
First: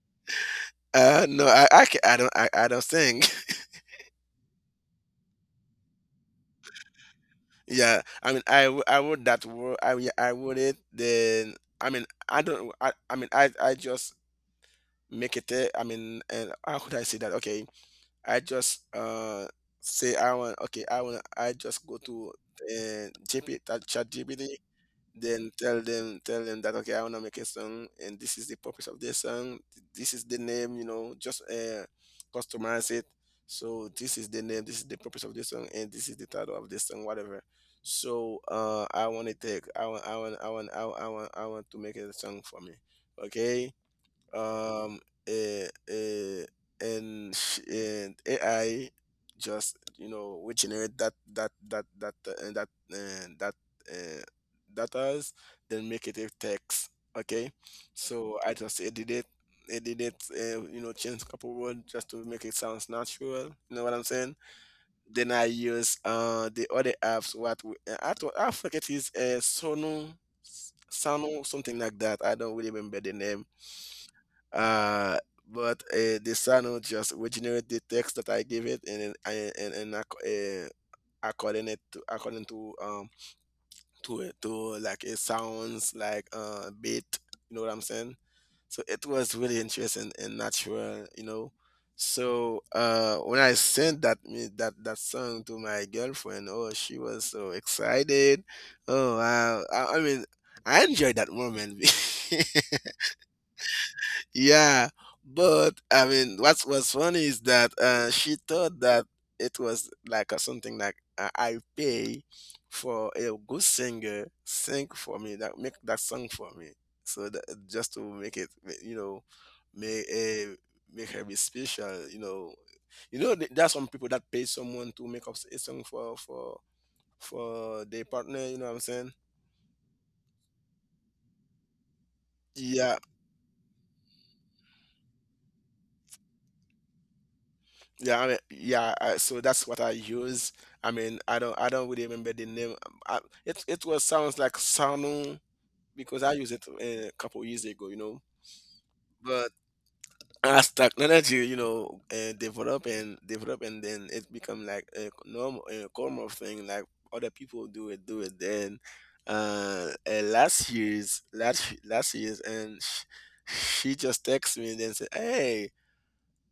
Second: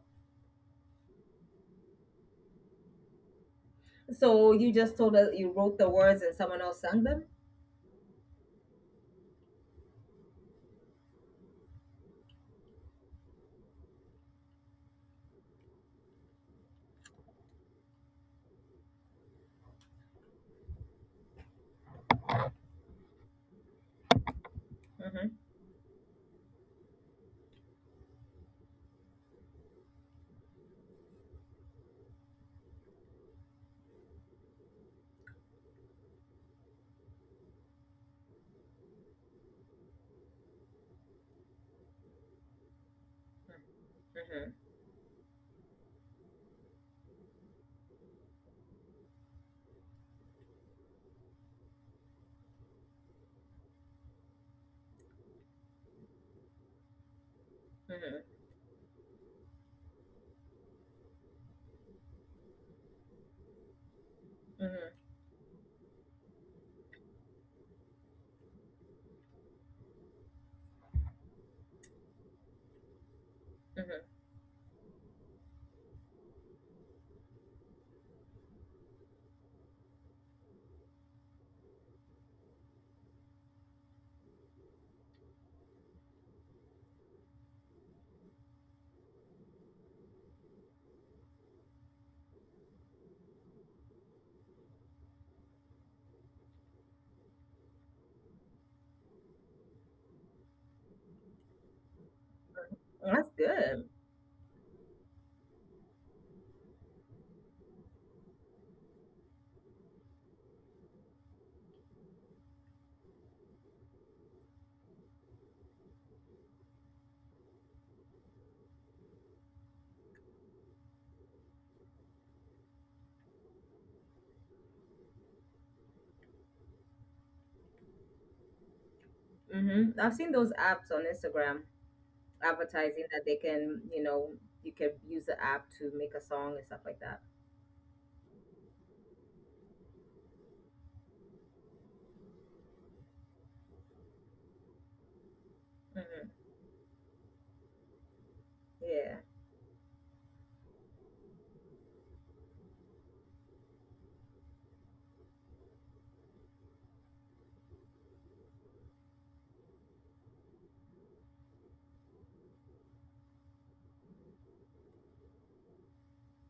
B: Uh, no, I, I, ca- I don't I, I don't sing.
A: So you just told us you wrote the words and someone else sang them?
B: Yeah, I mean I, w- I would that word. I mean, I would it then, I mean, I don't, I, I mean, I I just make it there. I mean, and how could I say that? Okay, I just uh say I want okay I want I just go to uh, G P T that chat G P T,
A: Mhm.
B: then tell them tell them that, okay, I want to make a song, and this is the purpose of this song, this is the name, you know. Just uh, customize it. So this is the name, this is the purpose of this song, and this is the title of this song, whatever. So uh I want to take I want I want I want I want I want, I want to make a song for me, okay.
A: Mhm.
B: um uh, uh, and sh- and A I just, you know, we generate that that that that uh, and that uh, that uh, data's, then make it a text, okay. So
A: Mhm.
B: I just edit it edit it uh, you know, change a couple words just to make it sounds natural, you know what I'm saying.
A: Mhm.
B: Then I use uh the other apps, what we, uh, I, thought- I forget, is uh, Sono, Sono, something like that. I don't really remember the name.
A: Mhm.
B: Uh, but uh, The sound just regenerate the text that I give it, and and and, and uh, according it to according to um to it to like it sounds like uh beat, you know what I'm saying. So it was really interesting and natural, you know. So uh when I sent that me that that song to my girlfriend, oh, she was so excited. Oh wow, I, I mean, I enjoyed that moment.
A: That's good.
B: Yeah, but I mean, what's was funny is that, uh, she thought that it was like a, something like, uh, I pay for a good singer sing for me, that make that song for me. So that, just to make it, you know, make, uh, make her be special. You know, you know, th- there are some people that pay someone to make up a song for for for their partner. You know what I'm saying?
A: Hmm. I've seen those apps on Instagram
B: Yeah.
A: advertising that they can, you know, you can use the app to make a song and stuff like that.
B: Yeah, I mean, yeah. I, so that's what I use. I mean, I don't, I don't really remember the name. Um, I, it, it was sounds like Sanu because
A: Mhm.
B: I used it uh, a couple years ago, you know.
A: Yeah.
B: But as technology, you know, uh, develop and develop, and then it become like a normal, a common thing. Like other people do it, do it. Then uh, uh last year's, last last year's, and she, she just texts me and then say, "Hey.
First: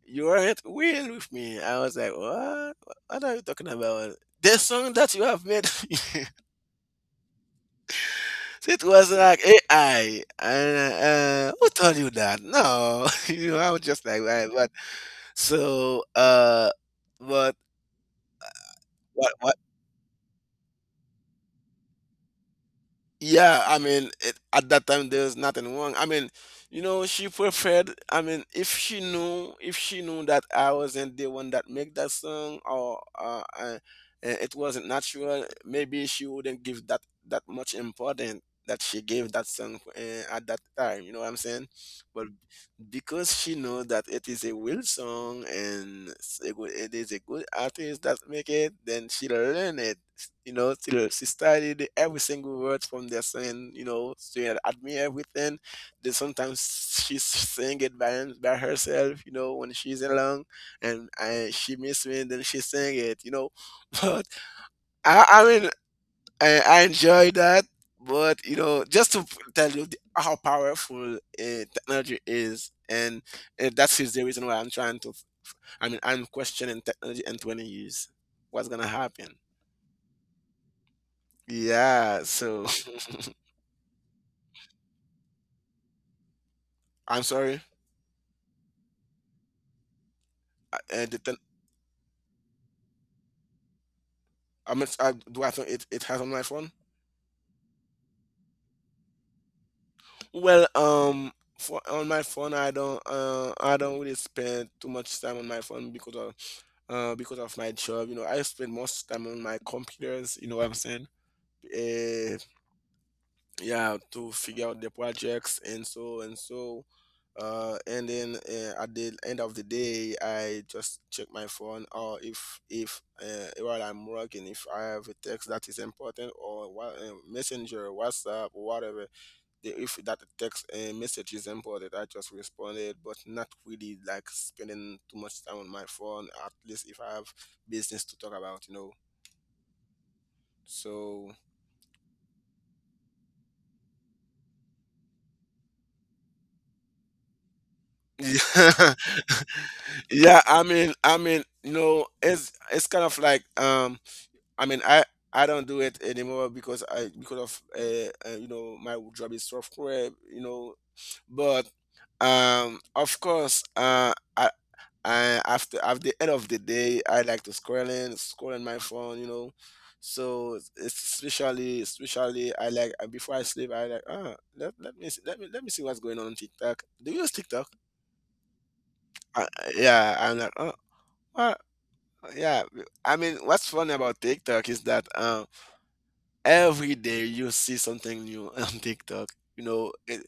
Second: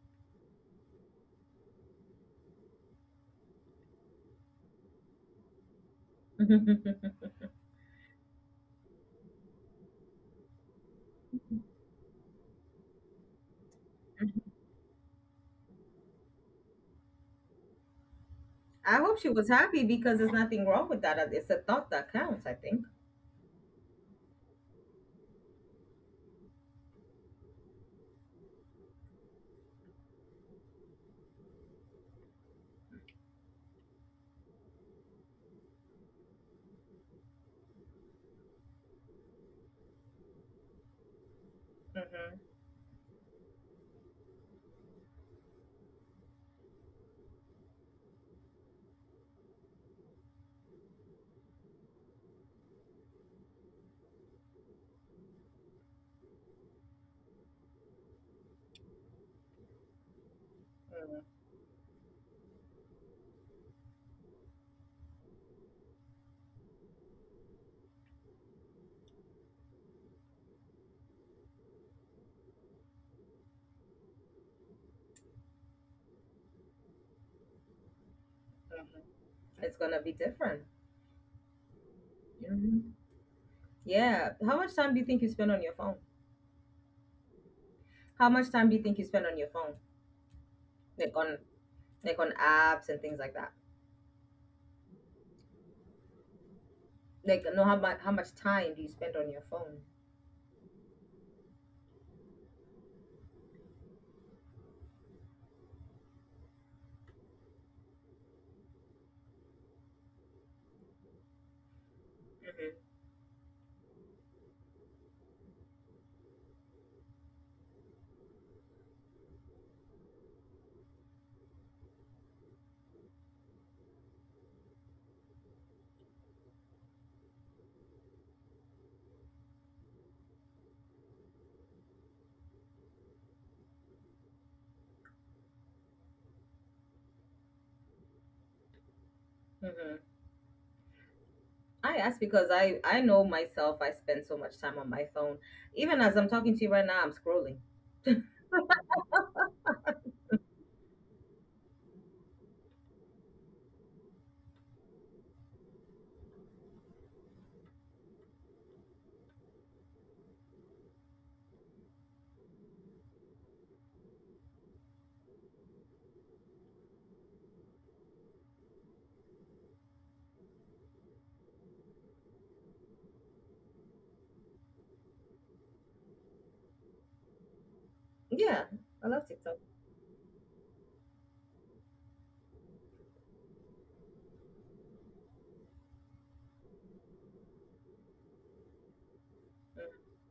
B: You weren't weird with me." I was like, what? What are you talking about? This song that you have made, it was like A I. Uh, uh, who told you that? No, you know, I was just like, right, but so, uh, but
A: I hope she was
B: what?
A: happy because there's nothing wrong with that. It's a thought that counts, I think.
B: Yeah, I mean, it, at that time there's nothing wrong. I mean, you know, she preferred. I mean, if she knew, if she knew that I wasn't the one that make that song, or uh, uh, uh, it wasn't natural, maybe she wouldn't give that that much importance that she gave that song uh, at that time. You know what I'm saying? But
A: Mm-hmm.
B: because she knows that it is a will song, and it's a good- it is a good artist that make it, then she learn it, you know, till she studied every single word from their song. You know, she had admit everything. Then sometimes she sing it by by herself, you know, when she's alone. And
A: Mm-hmm.
B: I, she miss me, then she sing it, you know. But I, I mean, I, I enjoy that. But you know, just to tell you the, how powerful uh, technology is. And uh, that's the reason why I'm trying to, I mean, I'm questioning technology in twenty years. What's gonna happen?
A: It's gonna be different.
B: Yeah. So.
A: Hmm. Yeah. How much time do you think you spend on your phone?
B: I'm sorry.
A: How much time do you think you spend on your phone,
B: I, uh,
A: like
B: did the,
A: on
B: tel-
A: like on apps and things like that?
B: I meant, I, do I think it, it has on my phone?
A: Like, no, how much how much time do you spend on your phone?
B: Well, um, for on my phone, I don't, uh, I don't really spend too much time on my phone because of, uh, because of my job. You know, I spend most time on my computers. You know what I'm saying? Eh,
A: hmm
B: yeah, to figure out the projects and so and so. Uh, and then uh, at the end of the day, I just check my phone. Or if if, uh, while I'm working, if I have a text that is important, or wha- uh, messenger, WhatsApp, or whatever, the, if that text uh, message is important, I just responded. But not really like spending too much time on my phone, at least if I have business to talk about, you know.
A: hmm
B: So
A: I ask because I I know myself. I spend so much time on my phone. Even as I'm talking to you right now, I'm scrolling.
B: Yeah. Yeah, I mean, I mean, you know, it's it's kind of like, um, I mean, I I don't do it anymore because I because of, uh, uh you know, my job is software, you know. But um, of course, uh, I. I, after at the end of the day, I like to scroll in, scroll in my phone, you know. So it's, especially, especially, I like uh, before I sleep, I like, ah, let, let me see, let me let me see what's going on on TikTok. Do you use TikTok?
A: Yeah, I love
B: Uh,
A: TikTok.
B: yeah, I'm like, "Oh, what?" Yeah, I mean, what's funny about TikTok is that, um, every day you see something new on TikTok, you know, it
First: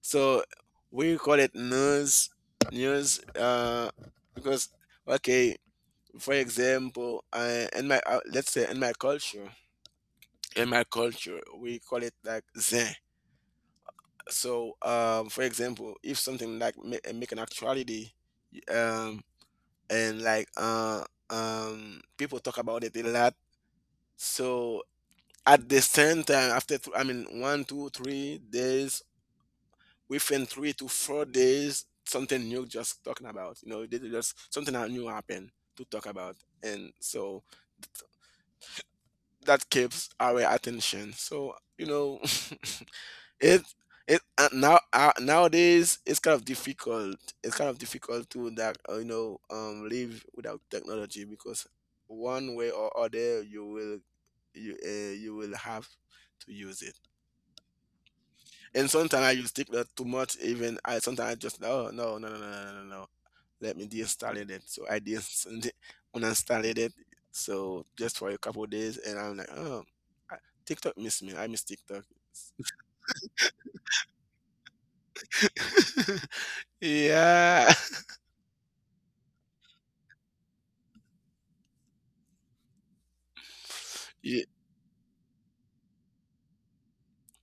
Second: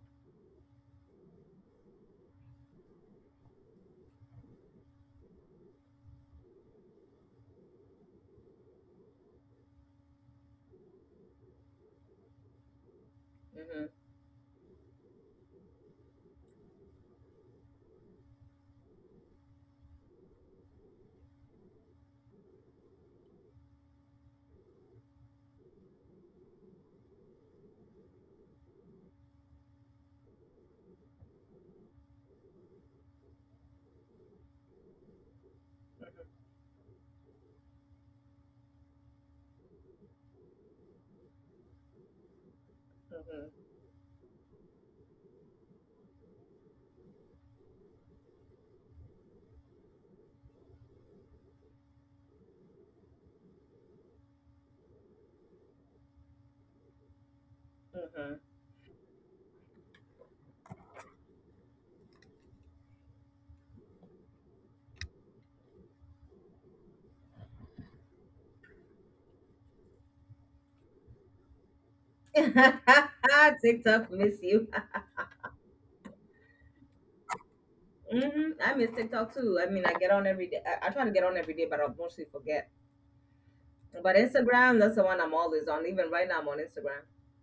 B: so we call it news news, uh, because okay, for example, I in my, uh, let's say in my culture in my culture, we call it like Zen.
A: Mm-hmm.
B: So, um, for example, if something like ma make an actuality, um and like uh um people talk about it a lot. So at the same time, after th- I mean one two three days, within three to four days, something new just talking about, you know, they they just something new happened to talk about. And so that keeps our attention, so you know. It
A: hmm
B: it uh, now uh, nowadays it's kind of difficult. It's kind of difficult to that uh, you know um live without technology, because one way or other you will you uh, you will have to use it. And sometimes I use TikTok too much. Even I sometimes I just oh no no no no no no no. Let me deinstall it. So I dis- uninstalled it. So just for a couple days, and I'm like oh I- TikTok miss me. I miss TikTok.
A: Mhm. TikTok, miss you.
B: yeah.
A: hmm I miss TikTok too. I mean, I get on every day. I, I try to get on every day, but I mostly forget. But
B: Ye
A: Instagram, that's the one I'm always on. Even right now, I'm on Instagram.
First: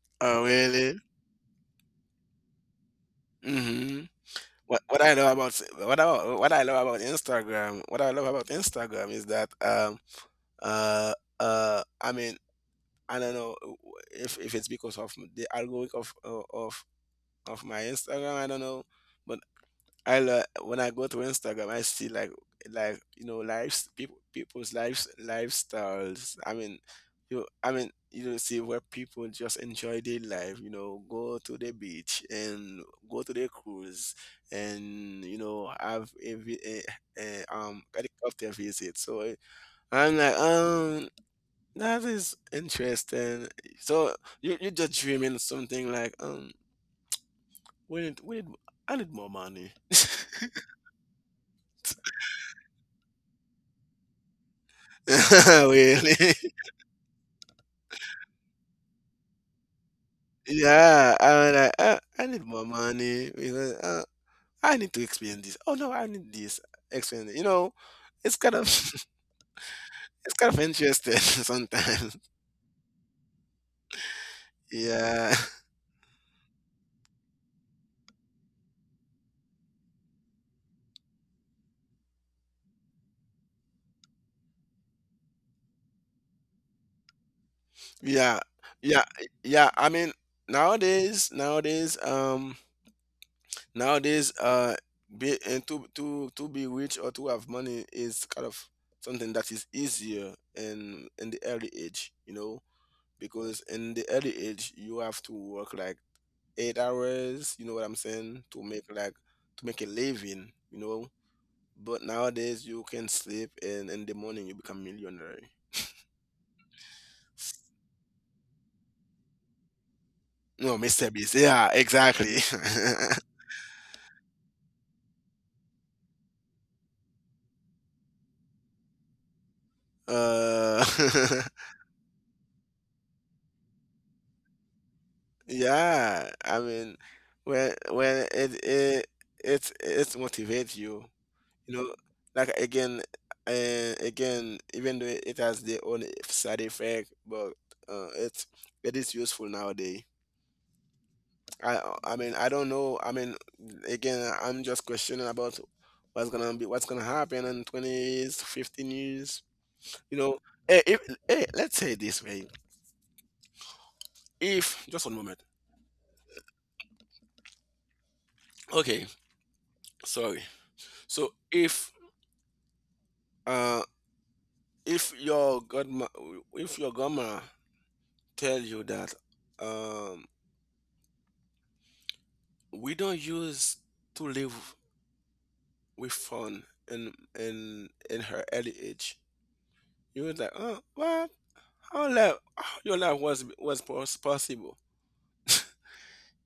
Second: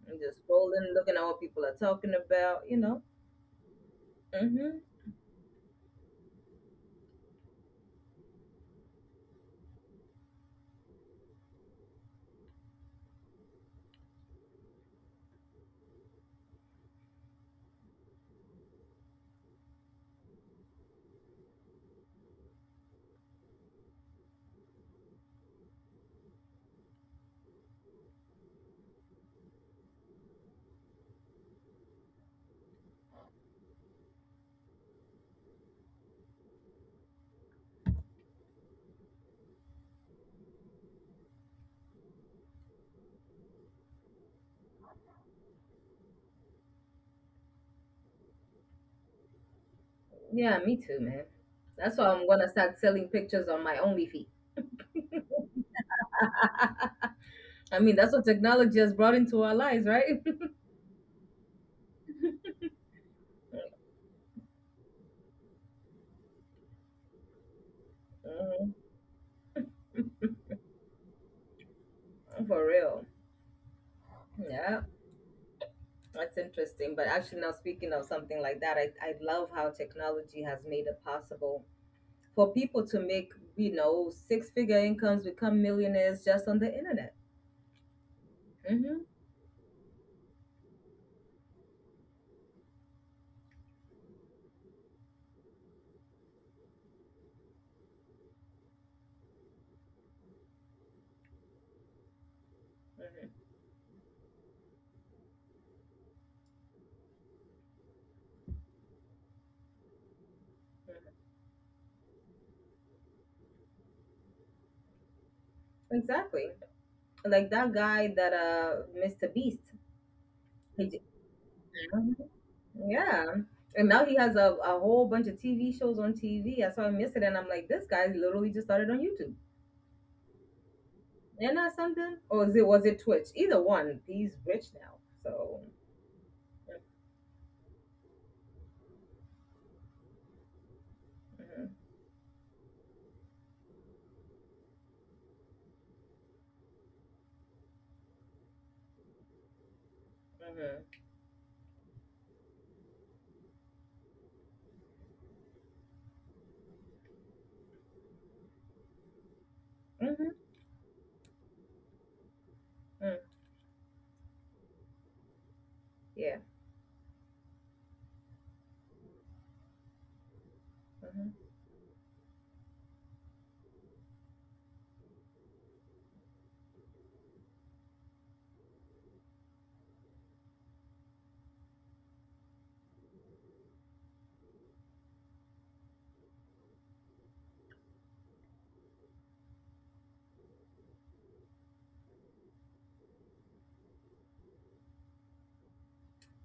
A: I'm
B: oh,
A: just scrolling,
B: really?
A: looking at what people are talking about, you know.
B: Mhm.
A: hmm
B: What what I know about what I what I love about Instagram, what I love about Instagram is that, um, uh, uh, I mean, I don't know uh, if if it's because of the algorithm of of of my Instagram, I don't know, but I lo- when I go to Instagram, I see like like you know lives, people people's lives, lifestyles. I mean, you I mean you know, see where people just enjoy their life. You know, go to the beach and go to the cruise, and you know have a, vi- a, a um helicopter visit. So eh, I'm like um that is interesting. So you you just dreaming something like um we need we need I need more money.
A: Yeah, me too, man. That's why I'm going to start selling pictures on my OnlyFeet.
B: Really?
A: I mean, that's what technology has brought into our lives, right?
B: Yeah, I was like, "Uh, I need more money, because uh, I need to experience this. Oh no, I need this. Experience. You know, it's kind of
A: hmm
B: it's kind of interesting sometimes.
A: For real. Yeah.
B: Yeah,
A: That's interesting. But actually, now speaking of something like that, I, I love how technology has made it possible for people to make, you know, six figure incomes, become millionaires just on the internet.
B: yeah,
A: hmm hmm
B: yeah, yeah. I mean, nowadays, nowadays, um, nowadays, uh, be and to to to be rich or to have money is kind of something that is easier in in the early age. You know,
A: hmm
B: because in the early age you have to work like eight hours, you know what I'm saying, to make like to make a living, you know. But nowadays you can sleep and in the morning you become millionaire.
A: Exactly. Like that guy that, uh, mister Beast.
B: No
A: He j-
B: Mr. Beast, yeah,
A: Mhm.
B: exactly.
A: Yeah. And now he has a, a whole bunch of T V shows on T V. I saw him yesterday and I'm like, this guy literally just started on YouTube.
B: uh
A: And not something? Or is it, was it Twitch? Either one. He's rich now. So.
B: yeah, I mean, when when it it it it motivates you.
A: Mhm.
B: You know, like again, uh, again, even though it has their own side effect, but uh, it's it is useful nowadays.
A: Mhm.
B: I I mean I don't know. I mean again, I'm just questioning about what's gonna be what's gonna happen in twenties, fifteen years. You
A: Mhm.
B: know, hey, if, hey, let's say it this way.
A: Mm.
B: If just one moment.
A: Yeah.
B: Okay, sorry.
A: Mhm.
B: So if uh if your godma if your grandma tell you that. um we don't use to live with fun in in in her early age. You was like, oh, what? How life, how your life was was pos- possible?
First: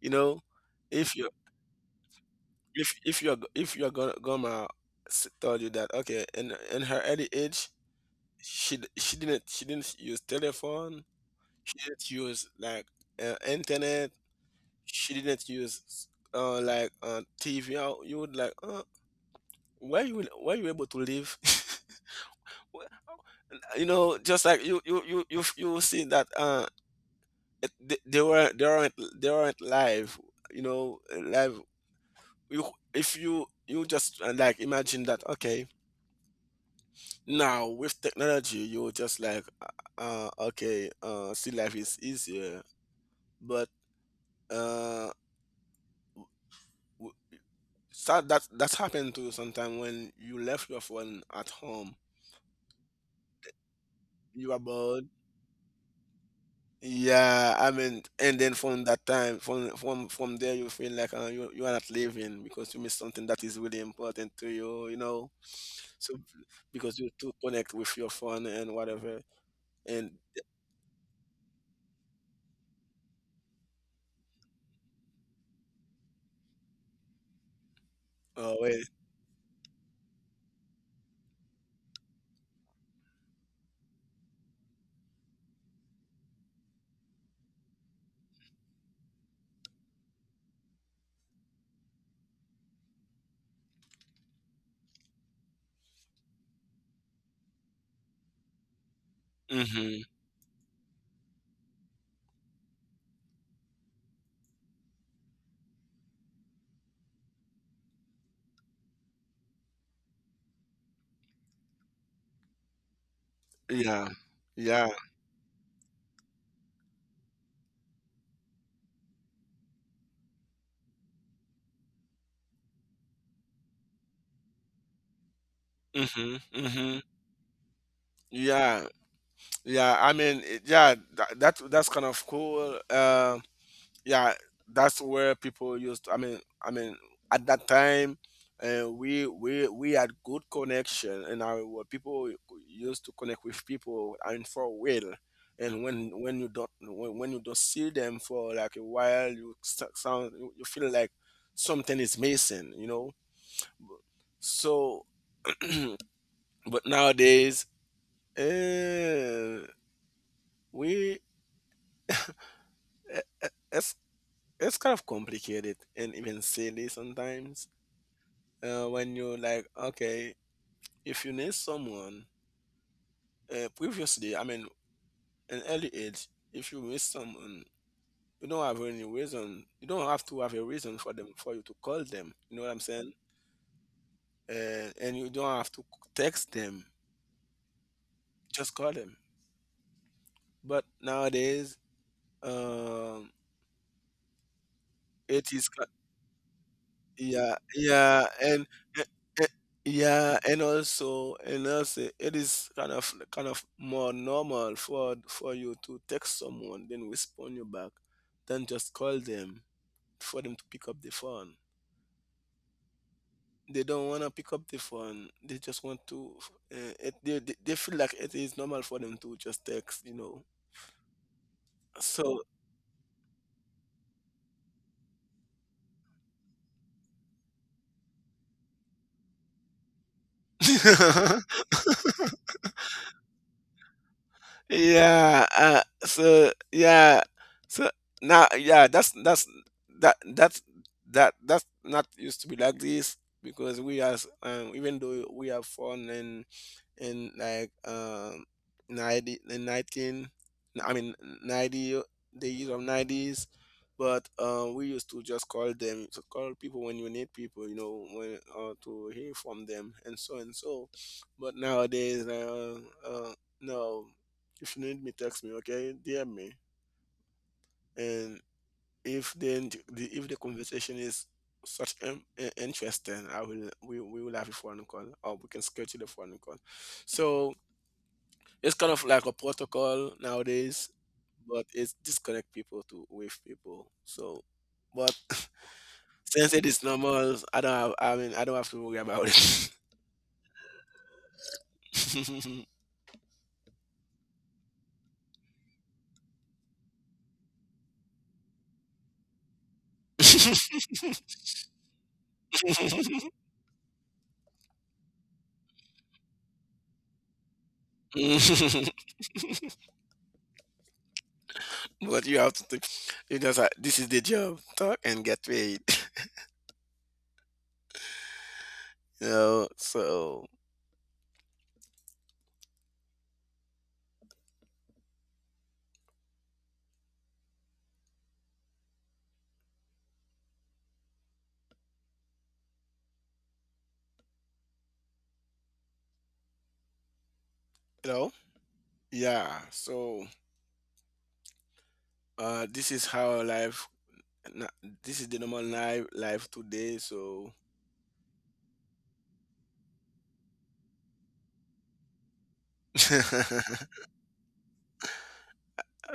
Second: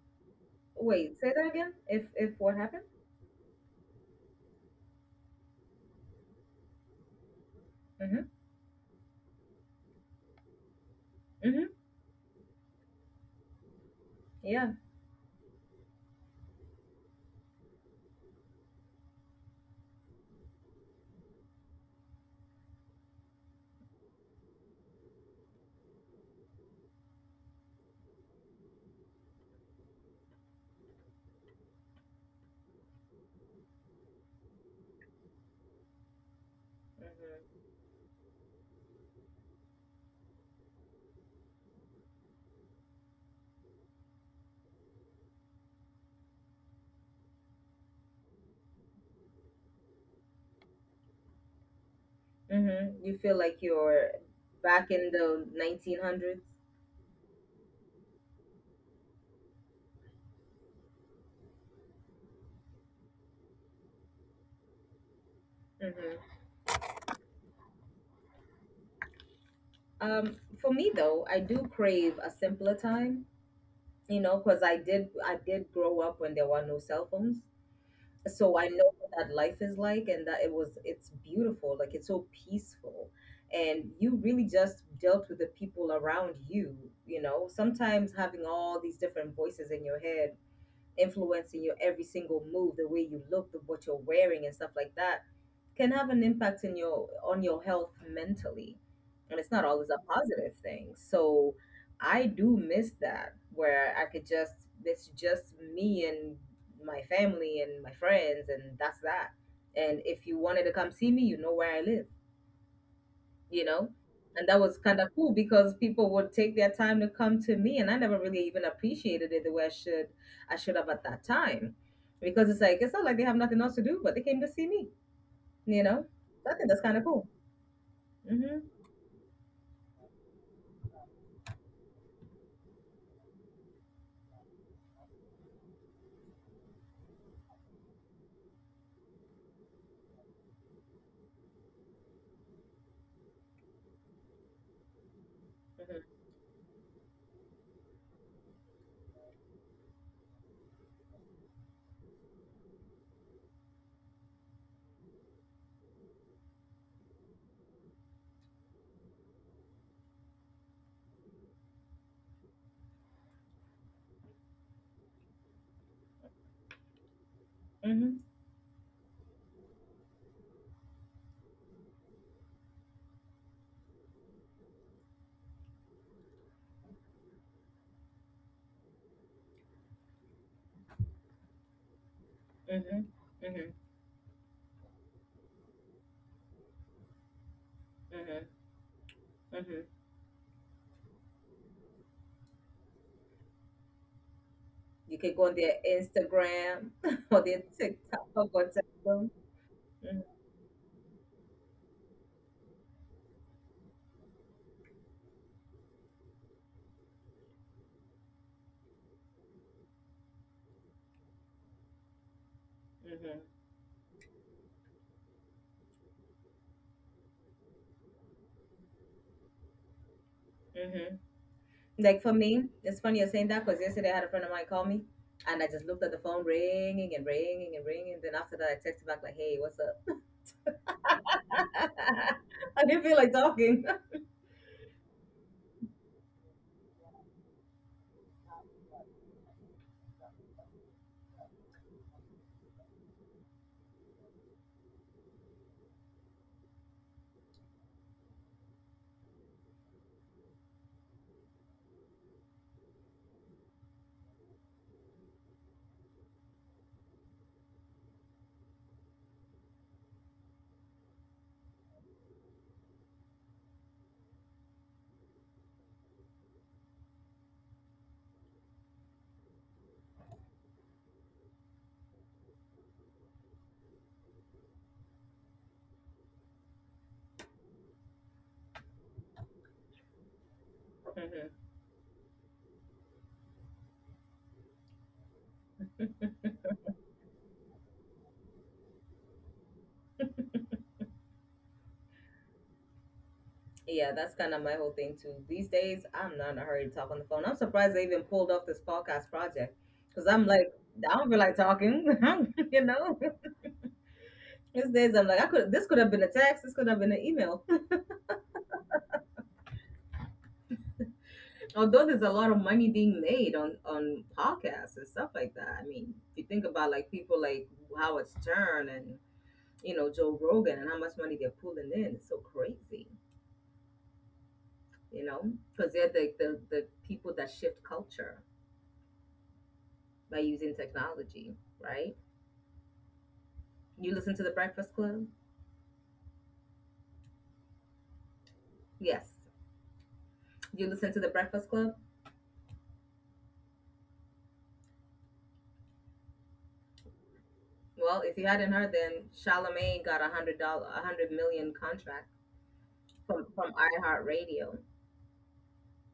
B: You know, if
A: Wait, say
B: you
A: that again. If if what happened?
B: if if you're if your gon- grandma s- told you that, okay, in in her early age,
A: Mhm.
B: she d- she didn't she didn't use telephone,
A: Mhm.
B: she didn't use like uh, internet,
A: Yeah.
B: she didn't use uh like uh T V. You you would like, uh, where you were you able to live? You know, just like you you you you you see that uh it, they, they were they aren't they aren't live, you know, live. You if you you just uh, like imagine that okay,
A: Mhm.
B: now with technology you just like uh uh, okay uh see life is easier, but uh w- so that that's happened to you sometime when you left your phone at home.
A: Mhm. You feel like you're
B: You are
A: back
B: bored.
A: in the nineteen hundreds.
B: Yeah, I mean, and then from that time, from from from there, you feel like uh, you you are not living because you miss something that is really important to you, you know. So
A: Mhm.
B: because you too connect with your phone and whatever, and
A: Um, for me though, I do crave a simpler time. You know, because I did I did grow up when there were no cell phones.
B: uh,
A: So I
B: wait,
A: know what that life is like, and that it was, it's beautiful, like it's so peaceful. And you really just dealt with the people around you, you know. Sometimes having all these different voices in your head influencing your every single move, the way you look, the, what you're wearing, and stuff like that, can have an impact in your on your health mentally. And it's not always
B: mm-hmm,
A: a positive thing. So I do miss that, where I could just, it's just me and my family and my friends, and that's that. And if you wanted to come see me, you know where I live, you know.
B: yeah,
A: And that was
B: yeah,
A: kind of cool because people would take their time to come to me, and I never really even appreciated it the way i should i should have at that time, because it's like it's not like they have nothing else to do, but they came to see me, you know.
B: mm-hmm,
A: So I think that's
B: mm-hmm,
A: kind of cool. Mm-hmm.
B: yeah, yeah. I mean, it- yeah, that, that that's kind of cool. Um, yeah, that's where people used, i mean i mean at that time, uh, we we we had good connection and our where people used to connect with people and for a while. And when when you don't when, when you don't see them for like a while, you s- sound you you feel like something is missing, you know. So but nowadays, uh, we eh, eh, it's it's kind of complicated and even silly sometimes.
A: Mm-hmm.
B: Uh, when you like okay, if you need someone, uh, previously, i mean an early age, if you miss someone, you don't have any reason, you don't have to have a reason for them for you to call them, you know what I'm
A: Mm-hmm. Mm-hmm.
B: saying.
A: Mm-hmm.
B: Uh, and you don't have to text them,
A: Mm-hmm.
B: just call them.
A: Mm-hmm.
B: But nowadays, um
A: You can go
B: it
A: on
B: is.
A: their Instagram or
B: Yeah,
A: their
B: yeah,
A: TikTok or
B: and,
A: whatever.
B: and, and
A: Mm.
B: yeah, and also, and also, it is kind of kind of more normal for for you to text someone, then respond you back, than just call them, for them to pick up the phone.
A: Mm-hmm.
B: They don't want to pick up the phone. They just want to. Uh, it, they they they feel like it is normal for them to just text, you know.
A: Mm-hmm. Like for
B: So.
A: me, it's funny you're saying that because yesterday I had a friend of mine call me, and I just looked at the phone ringing and ringing and ringing. Then after that, I texted back like, hey, what's up? I didn't feel like talking.
B: Yeah, uh, so yeah, so now yeah, that's that's that that's that that's not used to be like this, because we as um, even though we have fun and in like um ninety in nineteen i mean ninety uh, the year of nineties, but um we used to just call them to call people when you need people, you know, when uh, to hear from them and so and so. But nowadays uh, uh no, if you need me, text me, okay, dm me. And if then the if the conversation is such um, interesting, I will we, we will have a phone call, or we can schedule a phone call. So it's kind of like a protocol nowadays, but it's disconnect people to wave people. So, but since it is normal, I don't have. I mean, I don't have to worry about it.
A: Yeah, that's kind of my whole thing too. These days, I'm not in a hurry to talk on the phone. I'm surprised they even pulled off this podcast project, because I'm like, I don't feel like talking. You know, these days I'm like, I could. This could have been a text. This could have been an email. Although there's
B: But
A: a
B: you
A: lot
B: have
A: of
B: to think.
A: money being
B: You
A: made
B: just like,
A: on
B: this is the
A: on
B: job.
A: podcasts
B: Talk
A: and
B: and
A: stuff
B: get
A: like that.
B: paid.
A: I mean, if you think about like people like Howard Stern and,
B: You know.
A: you know, Joe
B: So
A: Rogan, and how much money they're pulling in, it's so crazy. You know, because they're the, the the people that shift culture by using technology, right? You listen to The Breakfast Club?
B: you know.
A: Yes.
B: Yeah. So
A: You listen to The Breakfast Club?
B: uh, this is how life. na- This is the normal life life today. So.
A: Well, if you hadn't heard, then Charlamagne got a hundred dollar, a hundred million contract from from iHeartRadio.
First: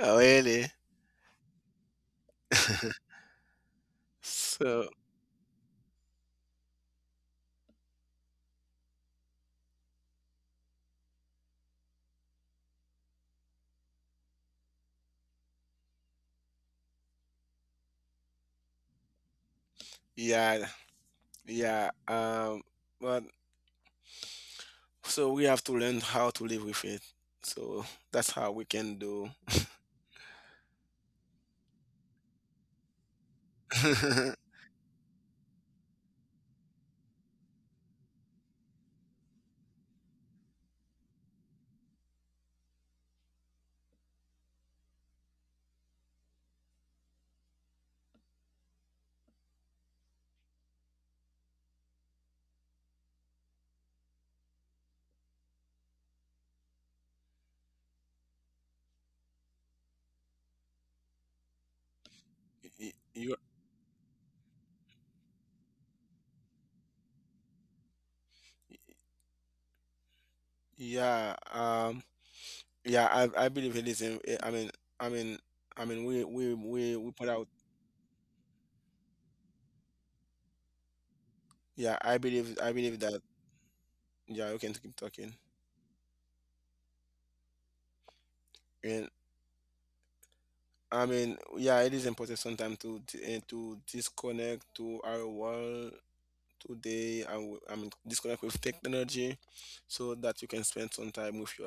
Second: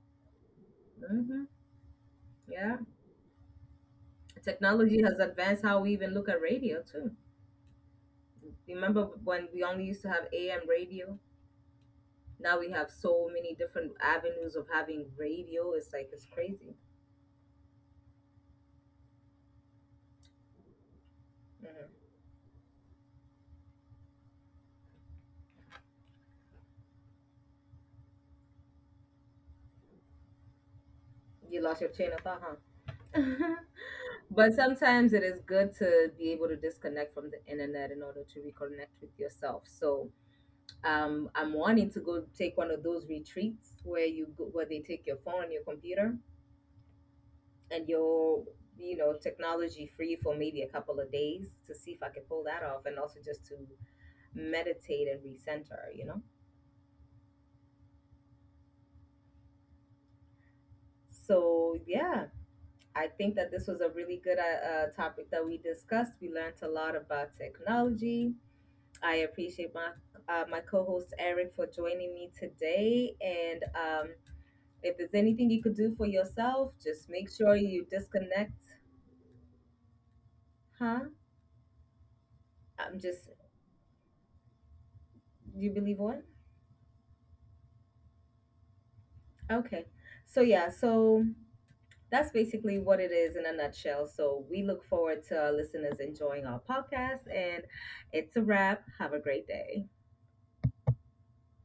B: really.
A: hmm Yeah,
B: So
A: technology has advanced how we even look at radio too. Remember when we only used to have A M radio? Now we have so many different avenues of having radio. It's like it's crazy.
B: yeah, yeah.
A: hmm
B: Um, but so we have to learn how to live with it. So that's how we can do.
A: You lost your chain of thought, huh? But sometimes it is good to be able to disconnect from the internet in order to reconnect with yourself. So um, I'm wanting to go take one of those retreats where you go, where they take your phone, and your computer, and your, you know, technology free for maybe a couple of days, to see if I can pull that off, and also just to meditate and recenter. You know. So yeah,
B: Y-
A: I
B: you,
A: think that this was a really good uh, uh, topic that we discussed. We learned a lot about technology. I appreciate my uh, my co-host
B: yeah.
A: Eric for
B: Um,
A: joining me
B: yeah.
A: today.
B: I, I
A: And
B: believe it is.
A: um,
B: In, eh, I mean,
A: if
B: I
A: there's
B: mean,
A: anything you could
B: I
A: do
B: mean.
A: for
B: We, we,
A: yourself,
B: we,
A: just
B: we put
A: make
B: out.
A: sure you disconnect. Huh?
B: Yeah. I believe. I believe
A: I'm
B: that.
A: just.
B: Yeah. You can keep talking.
A: You believe what?
B: And
A: Okay. So yeah.
B: I
A: So
B: mean, yeah. It is
A: that's
B: important sometimes
A: basically
B: to
A: what it
B: to,
A: is
B: eh,
A: in a
B: to
A: nutshell. So
B: disconnect
A: we look
B: to
A: forward
B: our
A: to our
B: world
A: listeners enjoying our podcast.
B: today. I w-
A: And
B: I'm in-
A: it's a
B: Disconnect with
A: wrap. Have a
B: technology,
A: great day.
B: so that you can spend some time with